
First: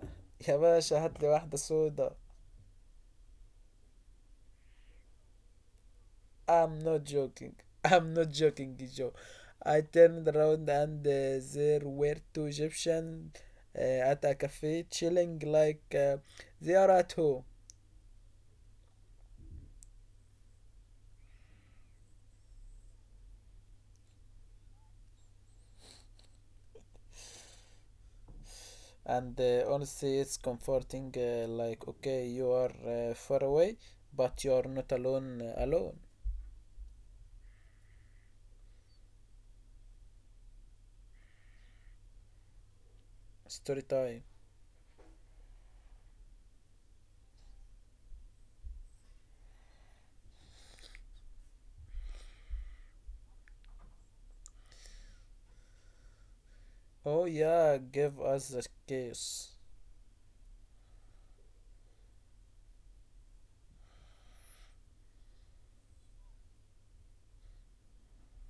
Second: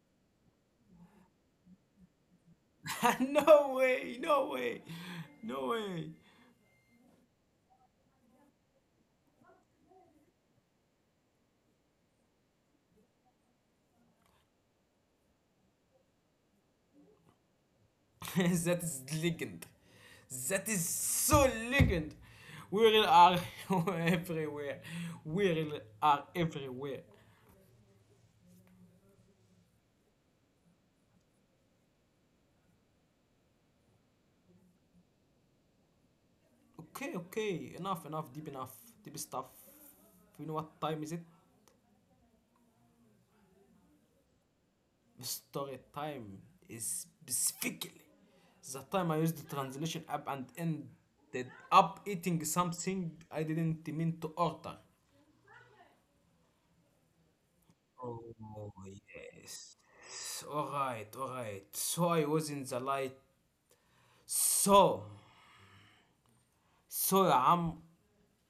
Speaker 2: يا باشا هات لي واحدة سودا.
Speaker 1: no way, no way, no way.
Speaker 2: I'm not joking. I'm not joking, Joe. I turned around and there were two Egyptians uh, at a cafe chilling like they are at home.
Speaker 1: That is legend. That is so legend. We really are everywhere. We really are everywhere.
Speaker 2: And honestly, it's comforting, like okay, you are far away but you are not alone. Alone.
Speaker 1: Okay, okay. Enough, enough. Deep enough. Deep stuff. You know what time is it?
Speaker 2: Story time.
Speaker 1: Story time is specifically the time I used the translation app and ended up eating something I didn't mean to order.
Speaker 2: Oh yeah, give us the
Speaker 1: Oh,
Speaker 2: case.
Speaker 1: yes. Alright, alright. So I was in the light. So, so I'm.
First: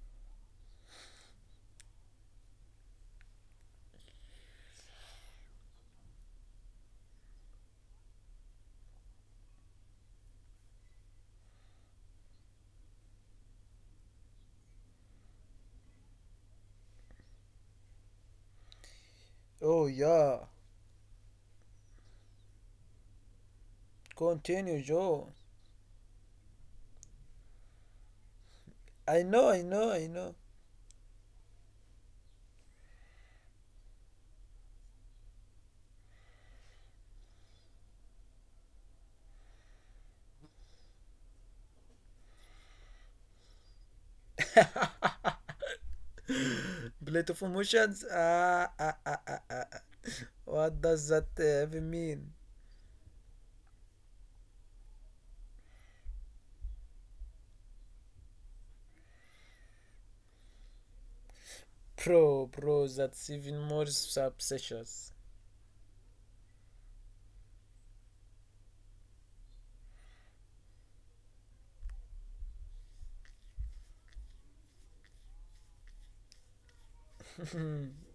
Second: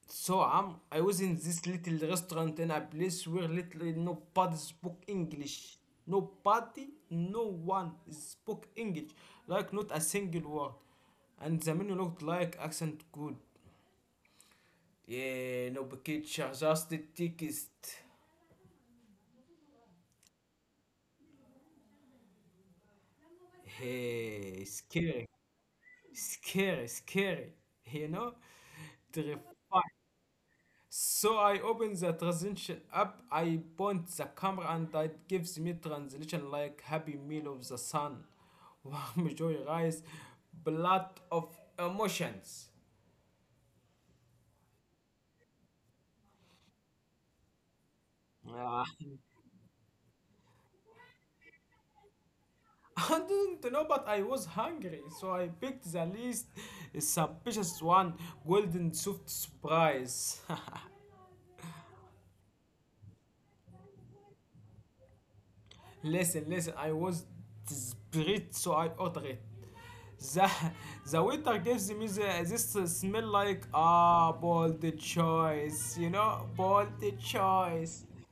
Speaker 1: So I was in this little restaurant in a place where literally nobody spoke English. Nobody, no one spoke English. Like not a single word. And the menu looked like accent good. Yeah, no picture, just the tickets.
Speaker 2: Oh yeah,
Speaker 1: Hey,
Speaker 2: continue, Joe.
Speaker 1: scary. You know,
Speaker 2: i know i
Speaker 1: terrifying.
Speaker 2: know i know
Speaker 1: So I open the transition app, I point the camera and it gives me translation like happy meal of the sun. Warm joy rise, blood of emotions.
Speaker 2: Plate of emotions. Ah,
Speaker 1: Ah,
Speaker 2: ah, ah, ah, ah, ah. What does that even mean?
Speaker 1: I do not know, but I was hungry, so I picked the least suspicious one, golden soft surprise.
Speaker 2: Bro, bro, that's even more suspicious.
Speaker 1: Listen, I was desperate, so I ordered it. The, the waiter gives me the, this smell like, ah, bold choice, you know, bold choice.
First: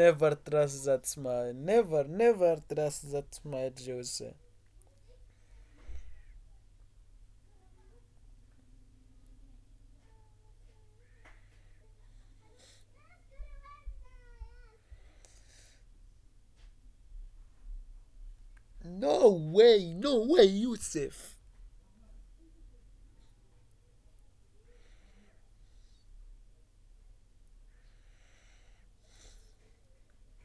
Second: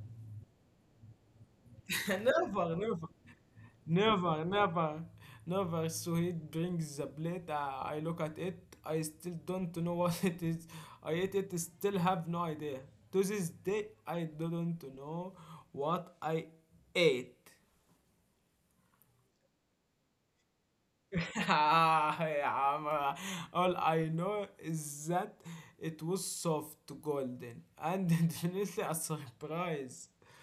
Speaker 2: Never trust that smile, never, never
Speaker 1: never, never,
Speaker 2: trust that smile, Jose.
Speaker 1: never, never, never. So he brings the plate. I look at it. I still don't know what it is. I ate it, still have no idea. To this day, I don't know what I ate.
Speaker 2: No way, no way, Yusuf.
Speaker 1: Ah, yeah, ma- all I know is that it was soft golden and definitely a surprise.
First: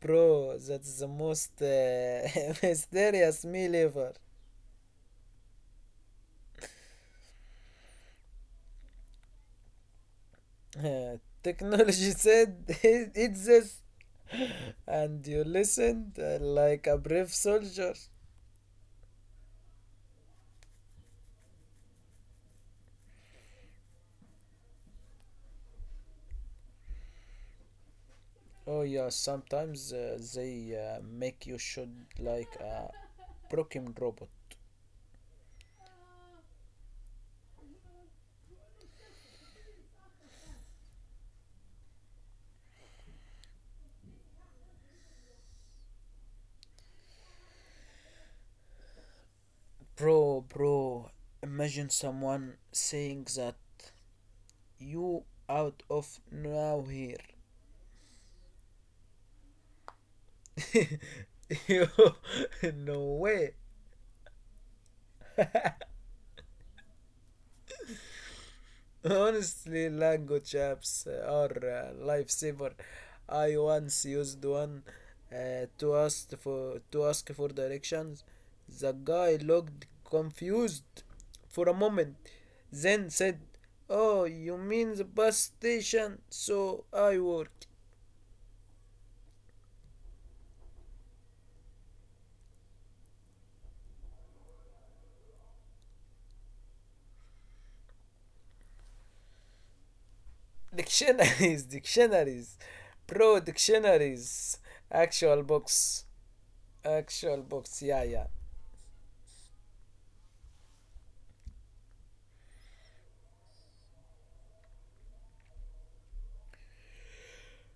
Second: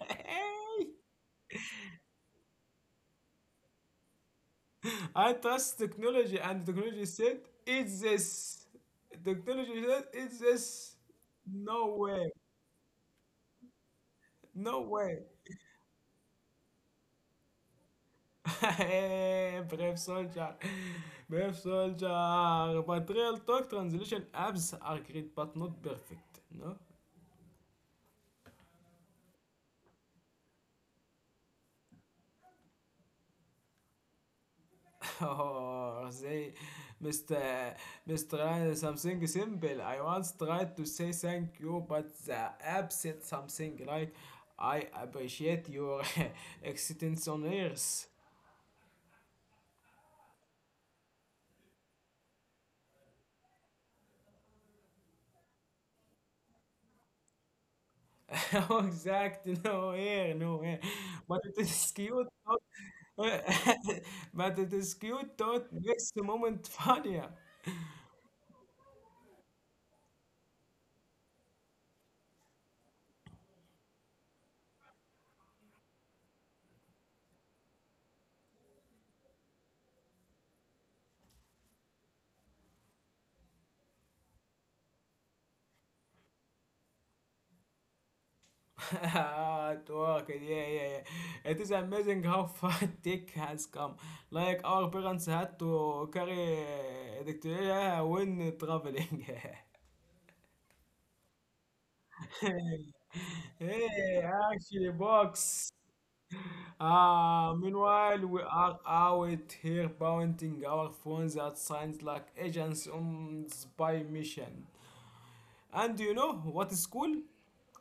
Speaker 2: Bro, that's the most mysterious meal ever.
Speaker 1: I trust technology and technology said it's this. Technology said it's this.
Speaker 2: Uh,
Speaker 1: No
Speaker 2: Technology
Speaker 1: way.
Speaker 2: said it's.
Speaker 1: No
Speaker 2: And
Speaker 1: way.
Speaker 2: you listened like a brave soldier.
Speaker 1: Hey, brave soldier. Brave soldier. But real talk translation apps are great but not perfect. No?
Speaker 2: Oh yeah, sometimes they make you shoot like a broken robot.
Speaker 1: Oh, say, Mr. Mr. Ryan, something simple. I once tried to say thank you, but the app said something like, I appreciate your existence on Earth.
Speaker 2: Bro, bro, imagine someone saying that you out of now here.
Speaker 1: Oh, exactly, no air, no air. But it
Speaker 2: Yo,
Speaker 1: is
Speaker 2: no way.
Speaker 1: but it is cute, thought makes the moment funnier.
Speaker 2: Honestly, language apps are a lifesaver. I once used one to ask for directions. The guy looked confused for a moment, then said, "Oh, you mean the bus station?" So I worked.
Speaker 1: At work, yeah, yeah, yeah. It is amazing how far tech has come. Like our parents had to carry electricity when traveling.
Speaker 2: Dictionaries, dictionaries, pro
Speaker 1: Hey,
Speaker 2: dictionaries,
Speaker 1: actually,
Speaker 2: actual
Speaker 1: box.
Speaker 2: books, actual
Speaker 1: Ah,
Speaker 2: books. Yeah,
Speaker 1: meanwhile,
Speaker 2: yeah.
Speaker 1: we are out here pointing our phones at signs like agents on spy mission. And you know what is cool?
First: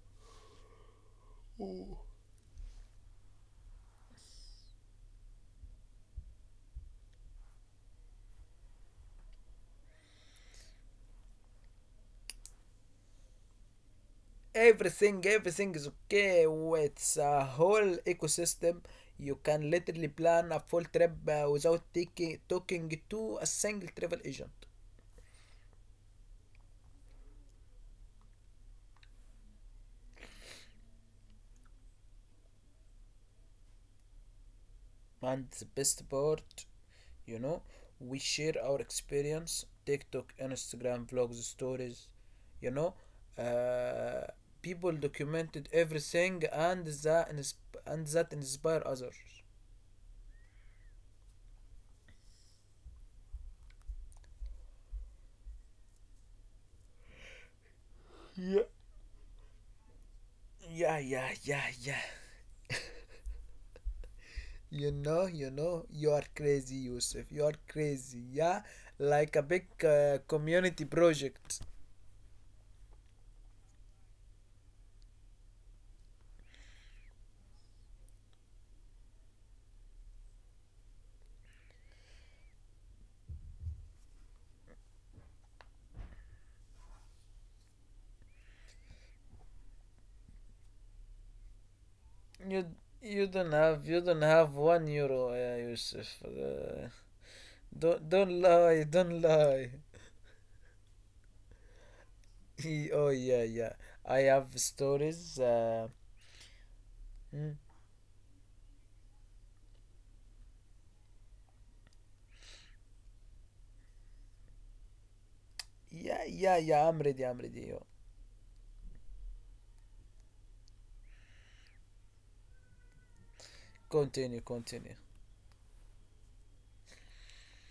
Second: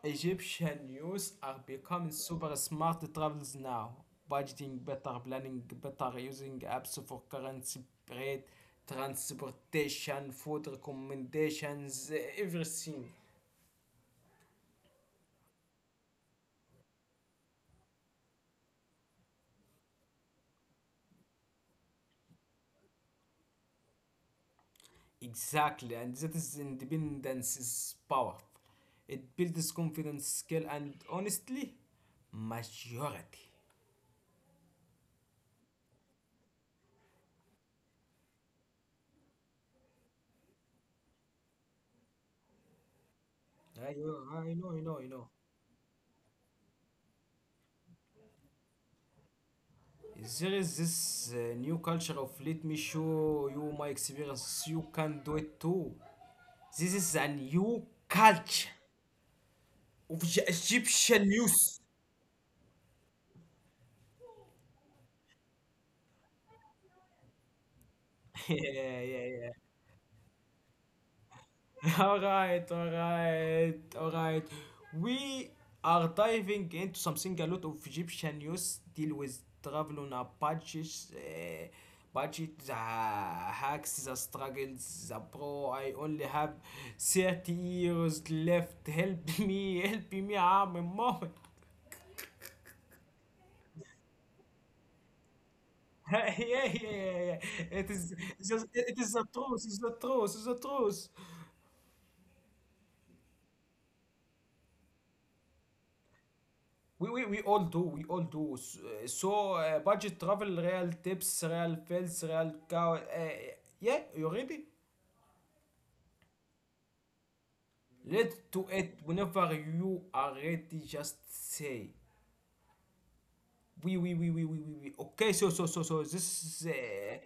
Speaker 1: Egyptian youth are becoming super smart travelers now, budgeting better, planning better, using apps for currency rate, transportation, food recommendations, everything.
Speaker 2: Everything, everything is okay. It's a whole ecosystem. You can literally plan a full trip without taking talking to a single travel agent.
Speaker 1: Exactly, and that is independence is powerful. It builds confidence, skill, and honestly, majority.
Speaker 2: And the best part, you know, we share our experience, TikTok, Instagram, vlogs, stories, you know,
Speaker 1: I
Speaker 2: uh,
Speaker 1: know, I know, I
Speaker 2: people
Speaker 1: know, I know.
Speaker 2: documented everything, and that inspire others.
Speaker 1: There is this new culture of let me show you my experience, you can do it too. This is a new
Speaker 2: Yeah,
Speaker 1: culture of J-
Speaker 2: yeah, yeah, yeah,
Speaker 1: Egyptian
Speaker 2: yeah.
Speaker 1: news.
Speaker 2: You know, you know, you are crazy, Yusuf. You are crazy. Yeah, like a
Speaker 1: yeah,
Speaker 2: big
Speaker 1: yeah, yeah.
Speaker 2: community project.
Speaker 1: all right, all right, all right. We are diving into something a lot of Egyptian news deal with travel on a budget, uh, budget, the hacks, the struggles, the pro. I only have 30 years left. Help me, I'm a mom.
Speaker 2: You you don't have, you don't have €1, Yusuf.
Speaker 1: yeah,
Speaker 2: Uh,
Speaker 1: yeah, yeah, yeah.
Speaker 2: don't
Speaker 1: It
Speaker 2: don't
Speaker 1: is
Speaker 2: lie,
Speaker 1: it's just,
Speaker 2: don't
Speaker 1: it is
Speaker 2: lie.
Speaker 1: the truth, it's the truth, it's the truth.
Speaker 2: E- oh yeah, yeah. I have stories. Mm.
Speaker 1: We all do, we all do. So, budget travel, real tips, real fails, real cow. Yeah, you ready?
Speaker 2: Yeah, yeah, yeah. I'm ready. I'm ready. Yo.
Speaker 1: Let to it whenever you are ready. Just say, we,
Speaker 2: Continue,
Speaker 1: we, we, we,
Speaker 2: continue.
Speaker 1: we, we, we. Okay, so this is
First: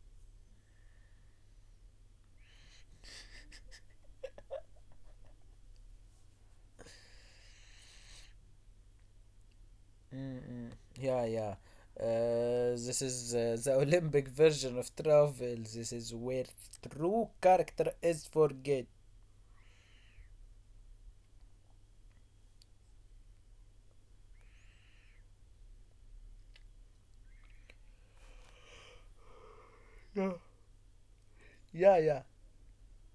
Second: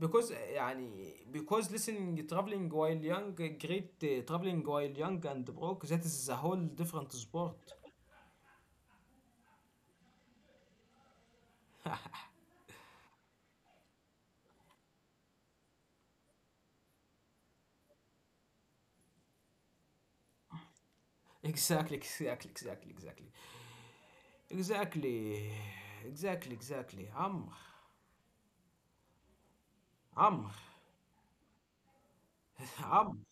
Speaker 1: because, يعني, because listening, traveling while young, great traveling while young and broke. That is a whole different sport.
Speaker 2: Mm-mm. Yeah, yeah. This is the Olympic version of travel. This is where true character is forget.
Speaker 1: Exactly, exactly, exactly, exactly, exactly, exactly. عم
Speaker 2: Yeah,
Speaker 1: عم
Speaker 2: yeah, yeah.
Speaker 1: عم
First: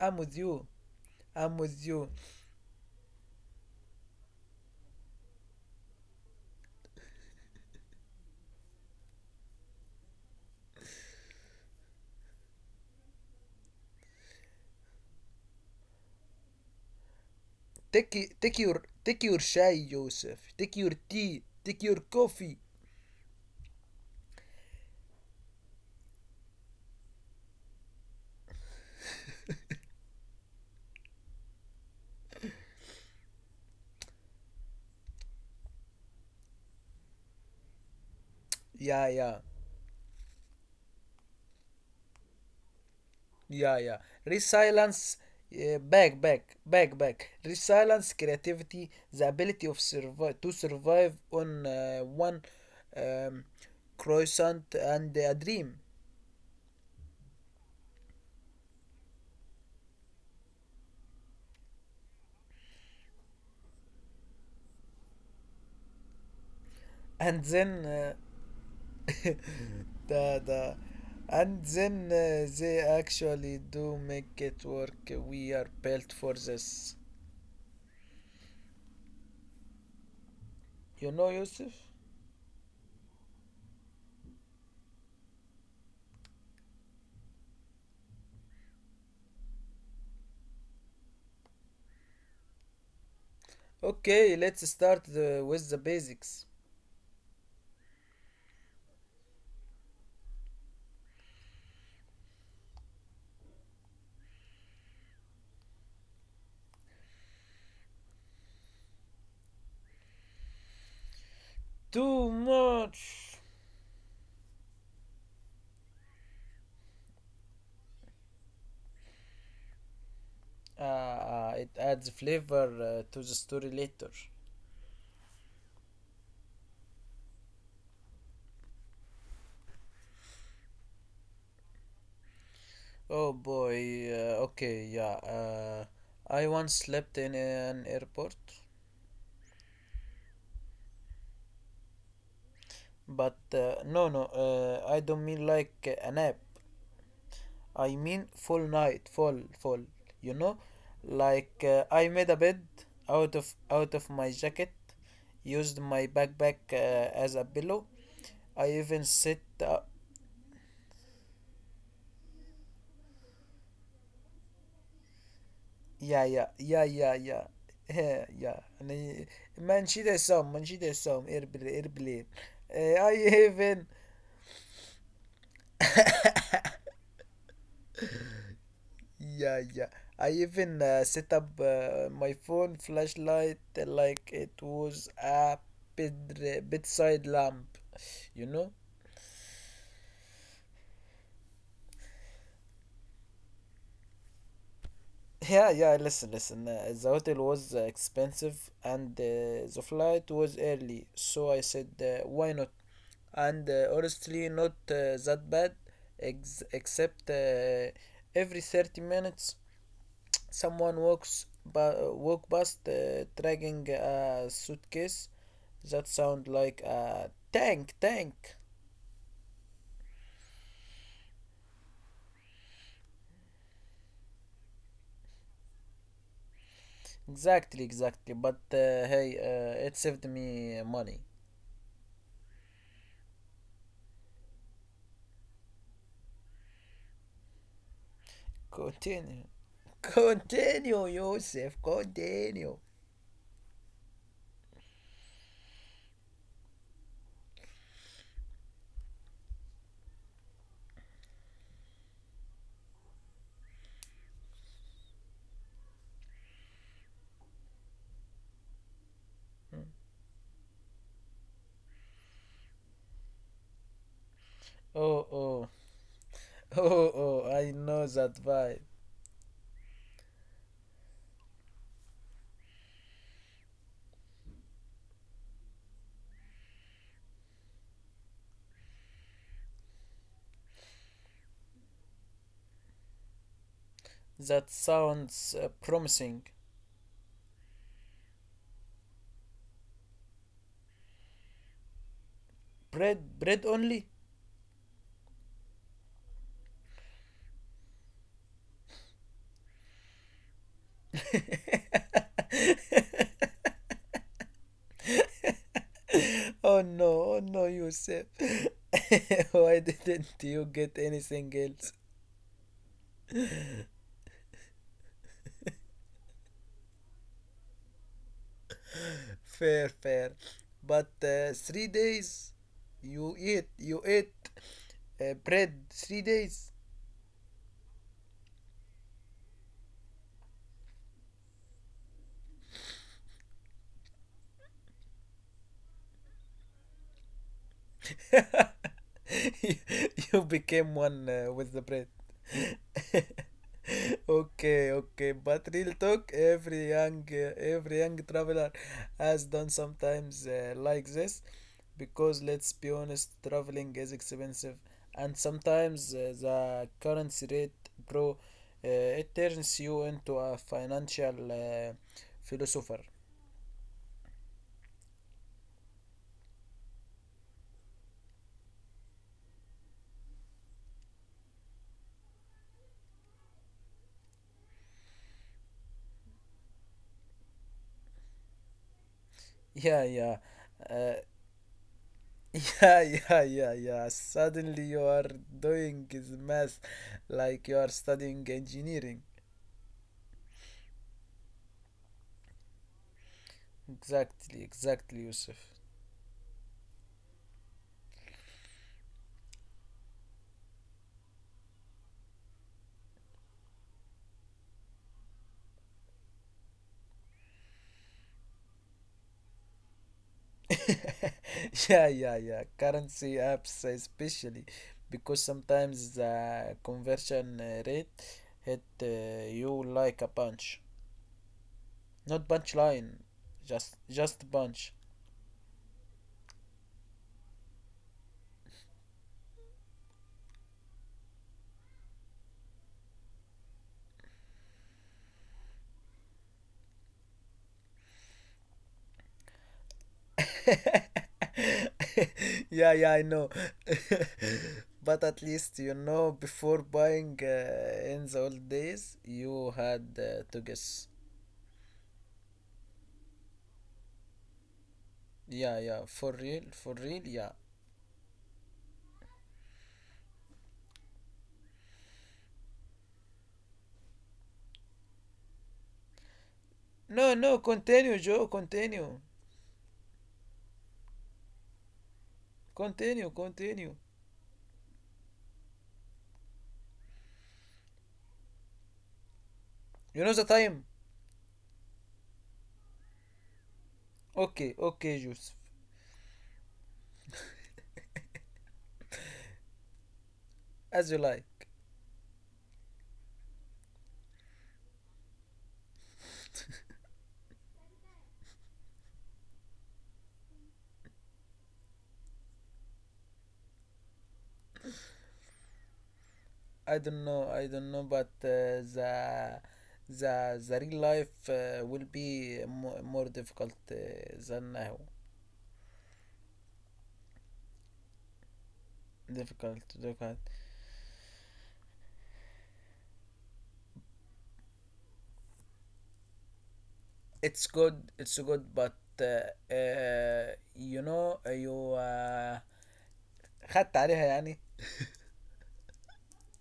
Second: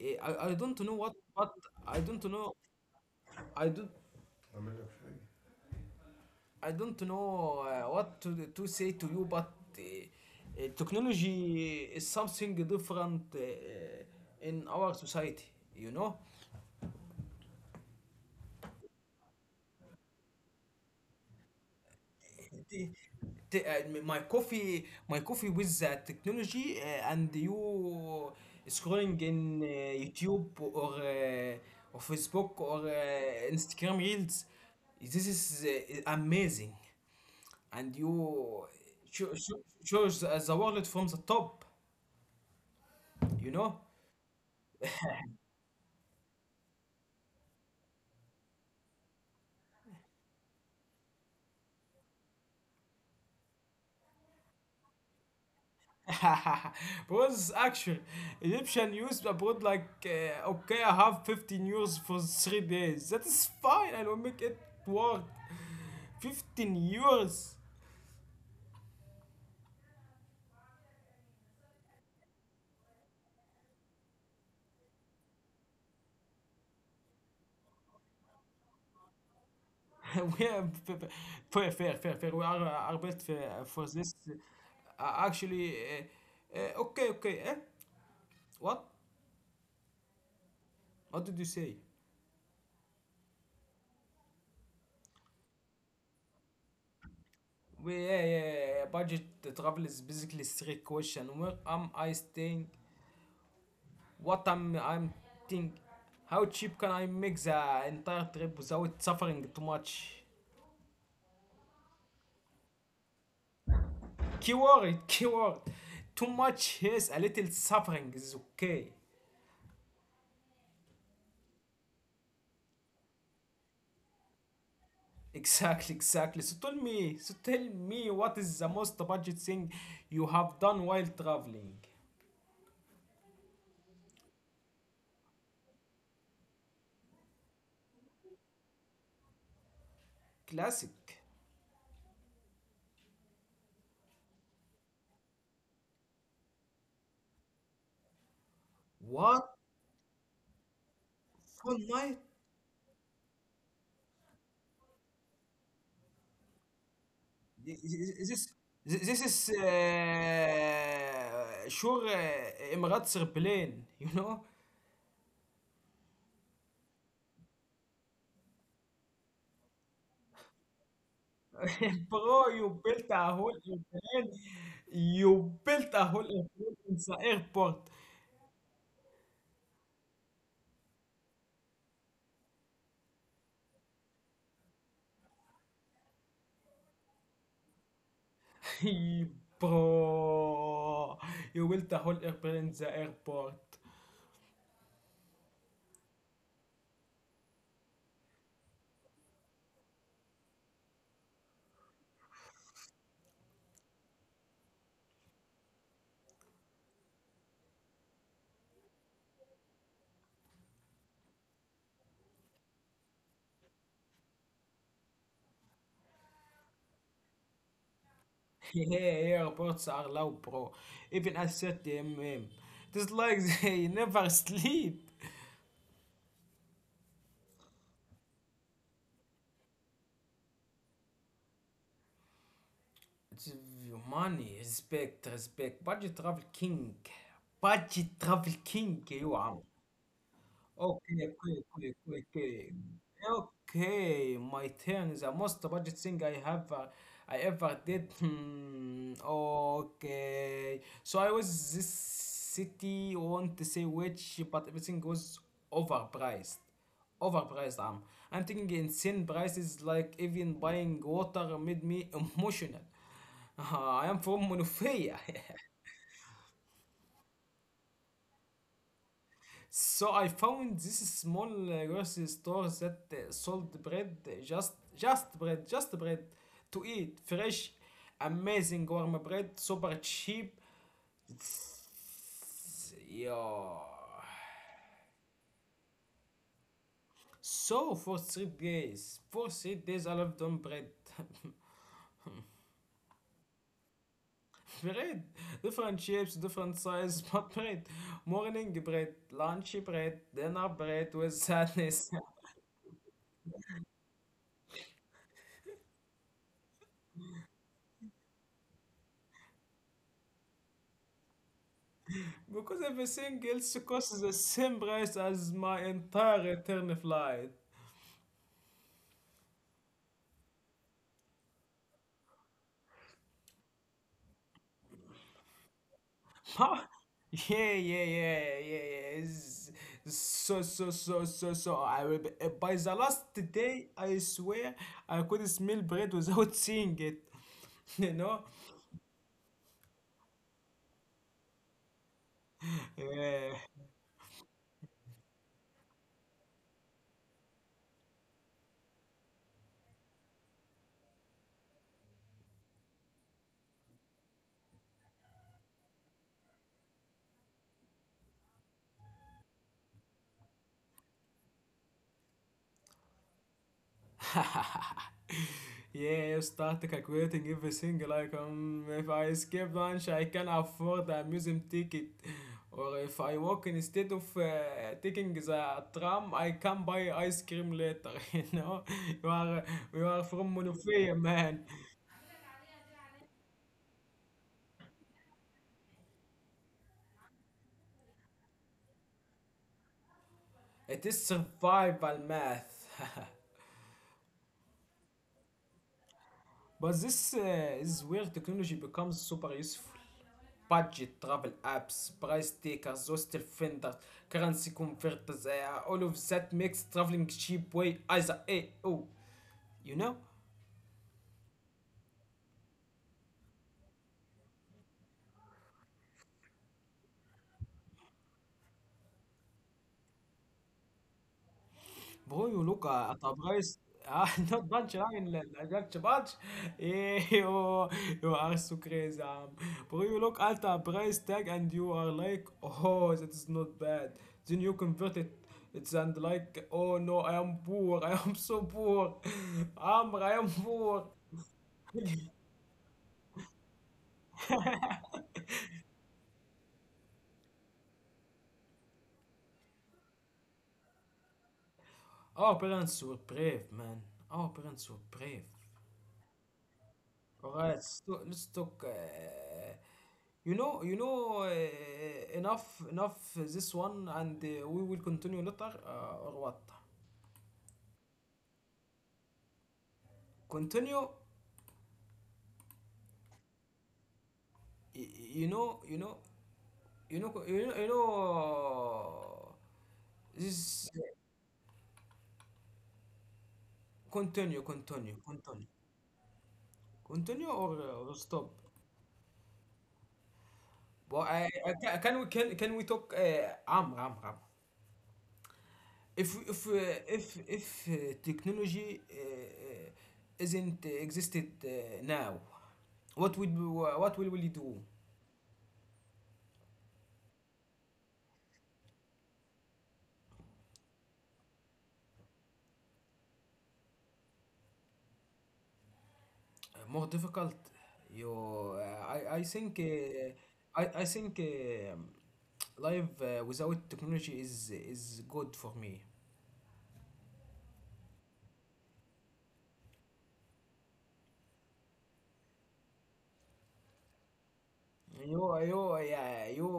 Speaker 2: I'm with
Speaker 1: I
Speaker 2: you.
Speaker 1: don't know what but
Speaker 2: I'm with
Speaker 1: I
Speaker 2: you.
Speaker 1: don't know I don't I don't know what to say to you but technology is something different in our society you know.
Speaker 2: Take take your, take your shy, Joseph. Take your tea. Take your coffee.
Speaker 1: The- the- uh, my coffee my coffee with the technology and you scrolling in YouTube or or Facebook or Instagram reels this is amazing and you
Speaker 2: Yeah,
Speaker 1: cho-
Speaker 2: yeah.
Speaker 1: cho- choose the wallet from the top, you know?
Speaker 2: Yeah, yeah. Resilience, back, back, back, back. Resilience, creativity, the ability of survive to survive on one um, croissant and a dream.
Speaker 1: Because actually, Egyptian used abroad like, okay, I have €15 for 3 days. That is fine, I will make it work. 15
Speaker 2: And
Speaker 1: euros.
Speaker 2: then the the, and then they actually do make it work. We are built for this.
Speaker 1: we are f- f-
Speaker 2: You know,
Speaker 1: fair, fair,
Speaker 2: Yusuf.
Speaker 1: fair, fair. We are best for this. Actually, okay, okay. Eh? What? What did you say?
Speaker 2: Okay, let's start with the basics.
Speaker 1: We, yeah. Budget travel is basically strict question. Where am I staying? What am I'm think? How cheap can I make the entire trip without suffering too much?
Speaker 2: Too much.
Speaker 1: Keyword, keyword. Too much yes, a little suffering is okay.
Speaker 2: It adds flavor to the story later.
Speaker 1: Exactly, exactly. So tell me, what is the most budget thing you have done while traveling?
Speaker 2: Oh boy, okay, yeah. I once slept in an airport,
Speaker 1: Classic.
Speaker 2: but I don't mean like a nap. I mean full night,
Speaker 1: What?
Speaker 2: full, full. You know,
Speaker 1: Full
Speaker 2: like
Speaker 1: night?
Speaker 2: I made a bed out of my jacket, used my backpack as a pillow.
Speaker 1: This,
Speaker 2: I
Speaker 1: this
Speaker 2: even
Speaker 1: is
Speaker 2: sit,
Speaker 1: sure Emirates airplane, you know?
Speaker 2: yeah, yeah, yeah, yeah, yeah. He, yeah. Yani ben she desem, bilir, bilir.
Speaker 1: Bro, you built
Speaker 2: Eh, I
Speaker 1: a whole
Speaker 2: even,
Speaker 1: airplane. You built a whole airplane in the airport.
Speaker 2: yeah, yeah. I even set up my phone flashlight like it was a bed bedside lamp, you know?
Speaker 1: Bro, you built a whole airplane in the airport.
Speaker 2: Yeah, yeah, listen, listen. The hotel was expensive and the flight was early, so I said, why not? And honestly, not that bad, ex except every 30 minutes someone walk past dragging a suitcase. That sound like a tank, tank.
Speaker 1: Yeah, airports are loud, bro. Even at 30 mm. It is like they never sleep.
Speaker 2: Exactly, exactly. But hey, it saved me money.
Speaker 1: Humano, respeito, respeito, budget travel king é eu amo
Speaker 2: Continue.
Speaker 1: Okay,
Speaker 2: Continue,
Speaker 1: okay, okay, okay,
Speaker 2: Yosef.
Speaker 1: okay.
Speaker 2: Continue.
Speaker 1: Okay, my turn is the most budget thing I have I ever did. Hmm, okay. So I was this city want to say which but everything was overpriced. Overpriced I'm thinking insane prices like even buying water made me emotional. I am from Monofia.
Speaker 2: Oh, oh. Oh, oh. I know that vibe.
Speaker 1: So I found this small grocery store that sold bread, just bread, just bread to eat, fresh, amazing warm bread, super cheap. It's- Yeah.
Speaker 2: That sounds promising.
Speaker 1: So for 3 days, for 3 days I lived on bread.
Speaker 2: Bread, bread only?
Speaker 1: Bread, different shapes, different size, but bread. Morning bread, lunch bread, dinner bread with sadness.
Speaker 2: Oh no, oh no, Yosef. Why didn't you get anything else?
Speaker 1: Because everything else costs the same price as my entire return flight.
Speaker 2: Fair, fair. But 3 days you eat, you ate bread 3 days.
Speaker 1: Huh? Yeah. It's- So. I will be, by the last day, I swear, I could smell bread without seeing it. You know?
Speaker 2: you, you became one with the bread.
Speaker 1: Yeah.
Speaker 2: Okay, okay. But real talk, every young traveler has done sometimes like this, because let's be honest, traveling is expensive, and sometimes the currency rate, bro, it turns you into a financial philosopher.
Speaker 1: Yeah, start calculating every single icon. If I skip lunch, I can afford a museum ticket. Or if I walk instead of taking the tram, I can buy ice cream later. You know, you are
Speaker 2: Yeah,
Speaker 1: you are
Speaker 2: yeah.
Speaker 1: from
Speaker 2: uh,
Speaker 1: Monofia, man.
Speaker 2: Yeah, yeah, yeah, yeah. Suddenly you are doing this math like you are studying engineering.
Speaker 1: It is survival math.
Speaker 2: Exactly, exactly, Yusuf.
Speaker 1: But this is where technology becomes super useful. Budget, travel apps, price takers, hostel vendors, currency converters, all of that makes traveling cheap way either A, oh, you know?
Speaker 2: Yeah, yeah, yeah. Currency apps, especially because sometimes the conversion rate hit you like a punch. Not
Speaker 1: Bro, you look
Speaker 2: punchline,
Speaker 1: at a price. Ah,
Speaker 2: just
Speaker 1: not
Speaker 2: punch.
Speaker 1: bunch line, like just bunch. Yeah, you are so crazy. Bro, you look at a price tag and you are like, oh, that is not bad. Then you convert it. It's and like, oh no, I am poor. I am so poor. Amr, I am poor.
Speaker 2: Yeah, yeah, I know. But at least you know before buying. In the old days, you had to guess.
Speaker 1: Our parents were brave, man. Our parents were brave.
Speaker 2: Yeah, yeah, for real, yeah.
Speaker 1: Alright, so let's talk. Enough, enough this one, and we will continue later, or what?
Speaker 2: No, no, continue, Joe, continue.
Speaker 1: Continue.
Speaker 2: Continue, continue.
Speaker 1: Y- You know, you know, you know, you know, you know.
Speaker 2: You know the
Speaker 1: This
Speaker 2: time?
Speaker 1: continue,
Speaker 2: Okay,
Speaker 1: continue,
Speaker 2: okay, Joseph.
Speaker 1: continue, continue, or stop.
Speaker 2: As you
Speaker 1: But I,
Speaker 2: like.
Speaker 1: ca- can we talk? عمرو عمرو عمرو if technology isn't existed now what will we do.
Speaker 2: I don't know, but the real life will be mo more difficult than now.
Speaker 1: More difficult you I think
Speaker 2: Difficult to
Speaker 1: uh,
Speaker 2: look at.
Speaker 1: i i think life without technology is good for me.
Speaker 2: It's good, but you know you خدت عليها يعني,
Speaker 1: you you yeah you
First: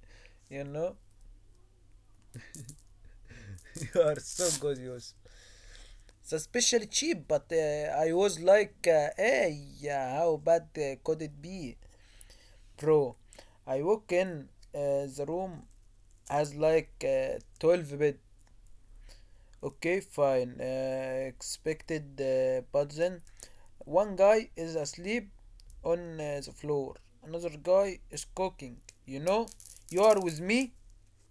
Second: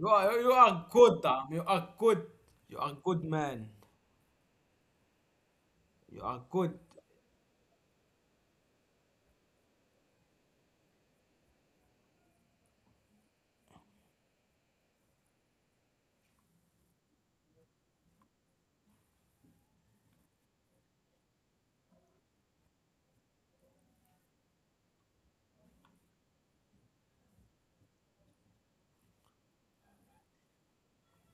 Speaker 1: you are you
Speaker 2: you
Speaker 1: are
Speaker 2: know,
Speaker 1: good you are good. You are good man.
Speaker 2: you are so good. You
Speaker 1: You
Speaker 2: it's
Speaker 1: are good.
Speaker 2: especially cheap, but I was like, hey, yeah, how bad could it be, bro? I walk in the room has like 12 bed. Okay, fine. Expected, but then one guy is asleep on the floor. Another guy is cooking. You know, you are with me,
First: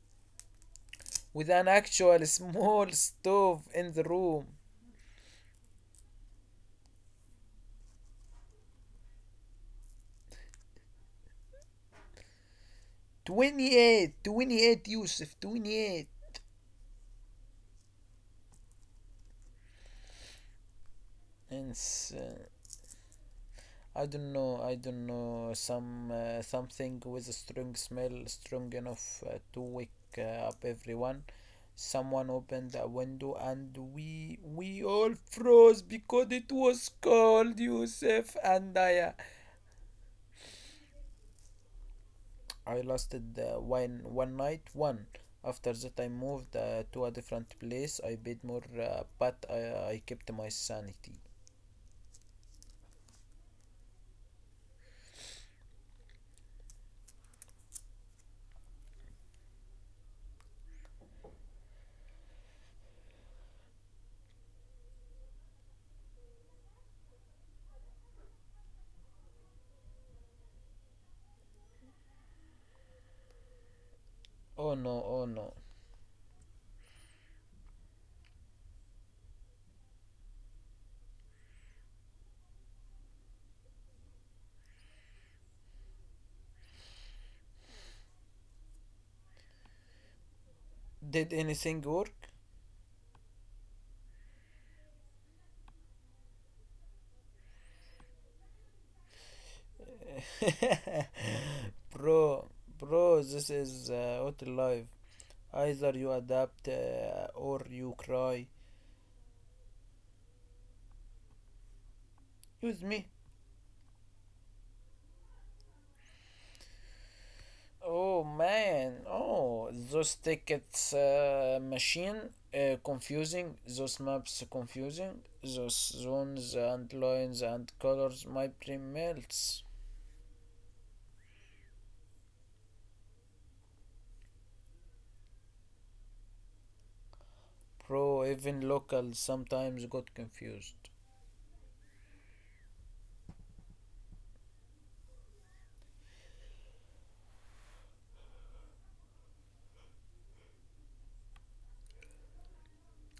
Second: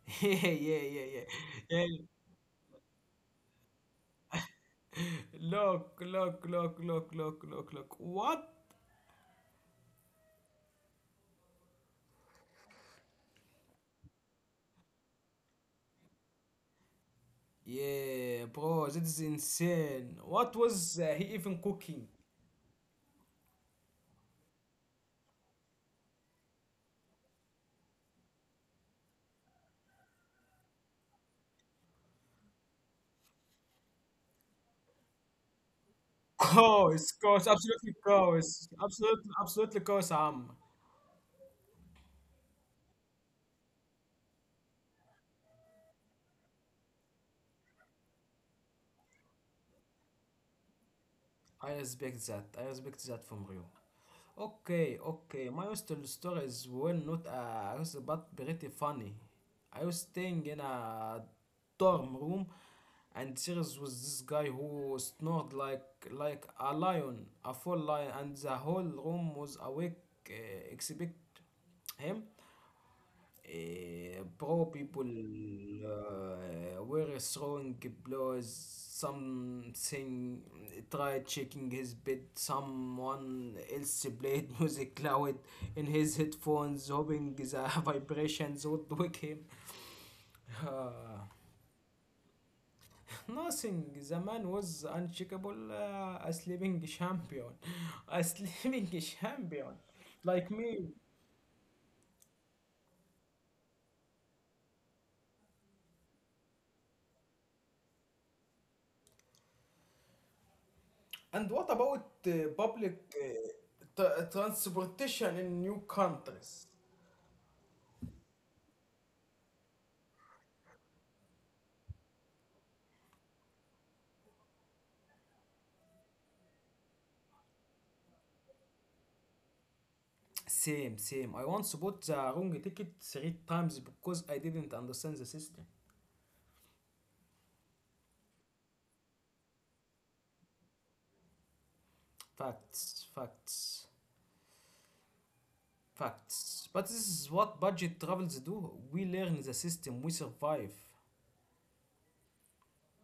Speaker 1: yeah yeah yeah yeah
Speaker 2: with an
Speaker 1: yeah.
Speaker 2: actual small stove in the room.
Speaker 1: Look. What?
Speaker 2: 28, 28, Yusuf, 28.
Speaker 1: Yeah, bro, that is insane. What was he even
Speaker 2: And
Speaker 1: cooking?
Speaker 2: uh, I don't know. I don't know. Some something with a strong smell, strong enough to wake up everyone. Someone opened a window, and we all froze because it was
Speaker 1: Course,
Speaker 2: cold.
Speaker 1: absolutely
Speaker 2: Yusuf
Speaker 1: course.
Speaker 2: and I.
Speaker 1: Absolutely, absolutely course, Am.
Speaker 2: I lasted one night. One after that, I moved to a different place. I paid more, but I kept my sanity.
Speaker 1: I respect that. I respect that from you. Okay, okay. My hostel stories were not but pretty funny. I was staying in a dorm room, and serious was this guy who snored like a lion, a full lion, and the whole room was awake, uh, except him. Poor
Speaker 2: Oh no!
Speaker 1: people
Speaker 2: Oh no!
Speaker 1: were throwing blows. Something tried shaking his bed. Someone else played music loud in his headphones, hoping the vibrations would wake him. Uh,
Speaker 2: Did anything work?
Speaker 1: nothing. The man was unshakable, a sleeping champion, a sleeping champion, like me.
Speaker 2: Bro, bro, this is what life. Either you adapt or you cry.
Speaker 1: And what about
Speaker 2: Use me.
Speaker 1: public transportation in new countries?
Speaker 2: Oh man, oh, those tickets machine, confusing, those maps confusing, those zones and lines and colors, my brain melts.
Speaker 1: Same, same. I once bought the wrong ticket three times because I didn't understand the system.
Speaker 2: Bro, even locals sometimes got confused.
Speaker 1: Facts, facts, facts. But this is what budget travels do. We learn the system, we survive.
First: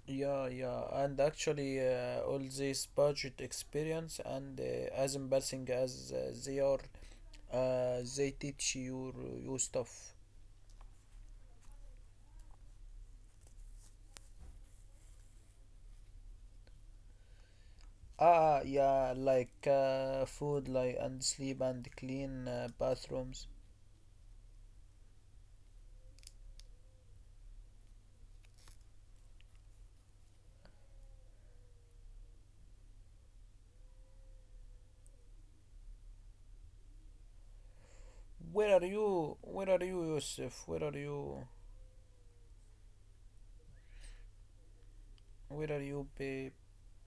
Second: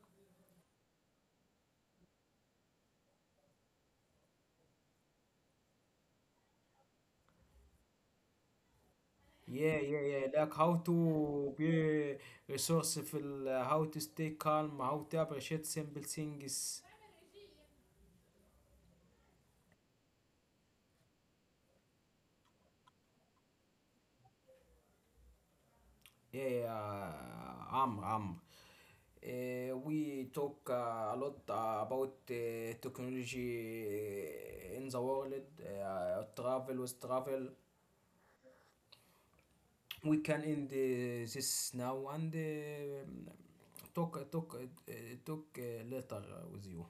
Speaker 2: Yeah, yeah, and actually, all this budget experience and, as embarrassing as they are, they teach you
Speaker 1: Yeah,
Speaker 2: stuff.
Speaker 1: yeah, yeah. Like how to be resourceful, how to stay calm, how to appreciate simple things.
Speaker 2: Ah, ah, yeah, like food, like, and sleep and clean bathrooms.
Speaker 1: Yeah, um, um, we talk a lot about technology in the world, travel with travel.
Speaker 2: Where are you? Where are you,
Speaker 1: We can
Speaker 2: Yusuf? Where
Speaker 1: end
Speaker 2: are you?
Speaker 1: this now and talk talk uh, talk
Speaker 2: Where are you,
Speaker 1: later
Speaker 2: babe?
Speaker 1: with you.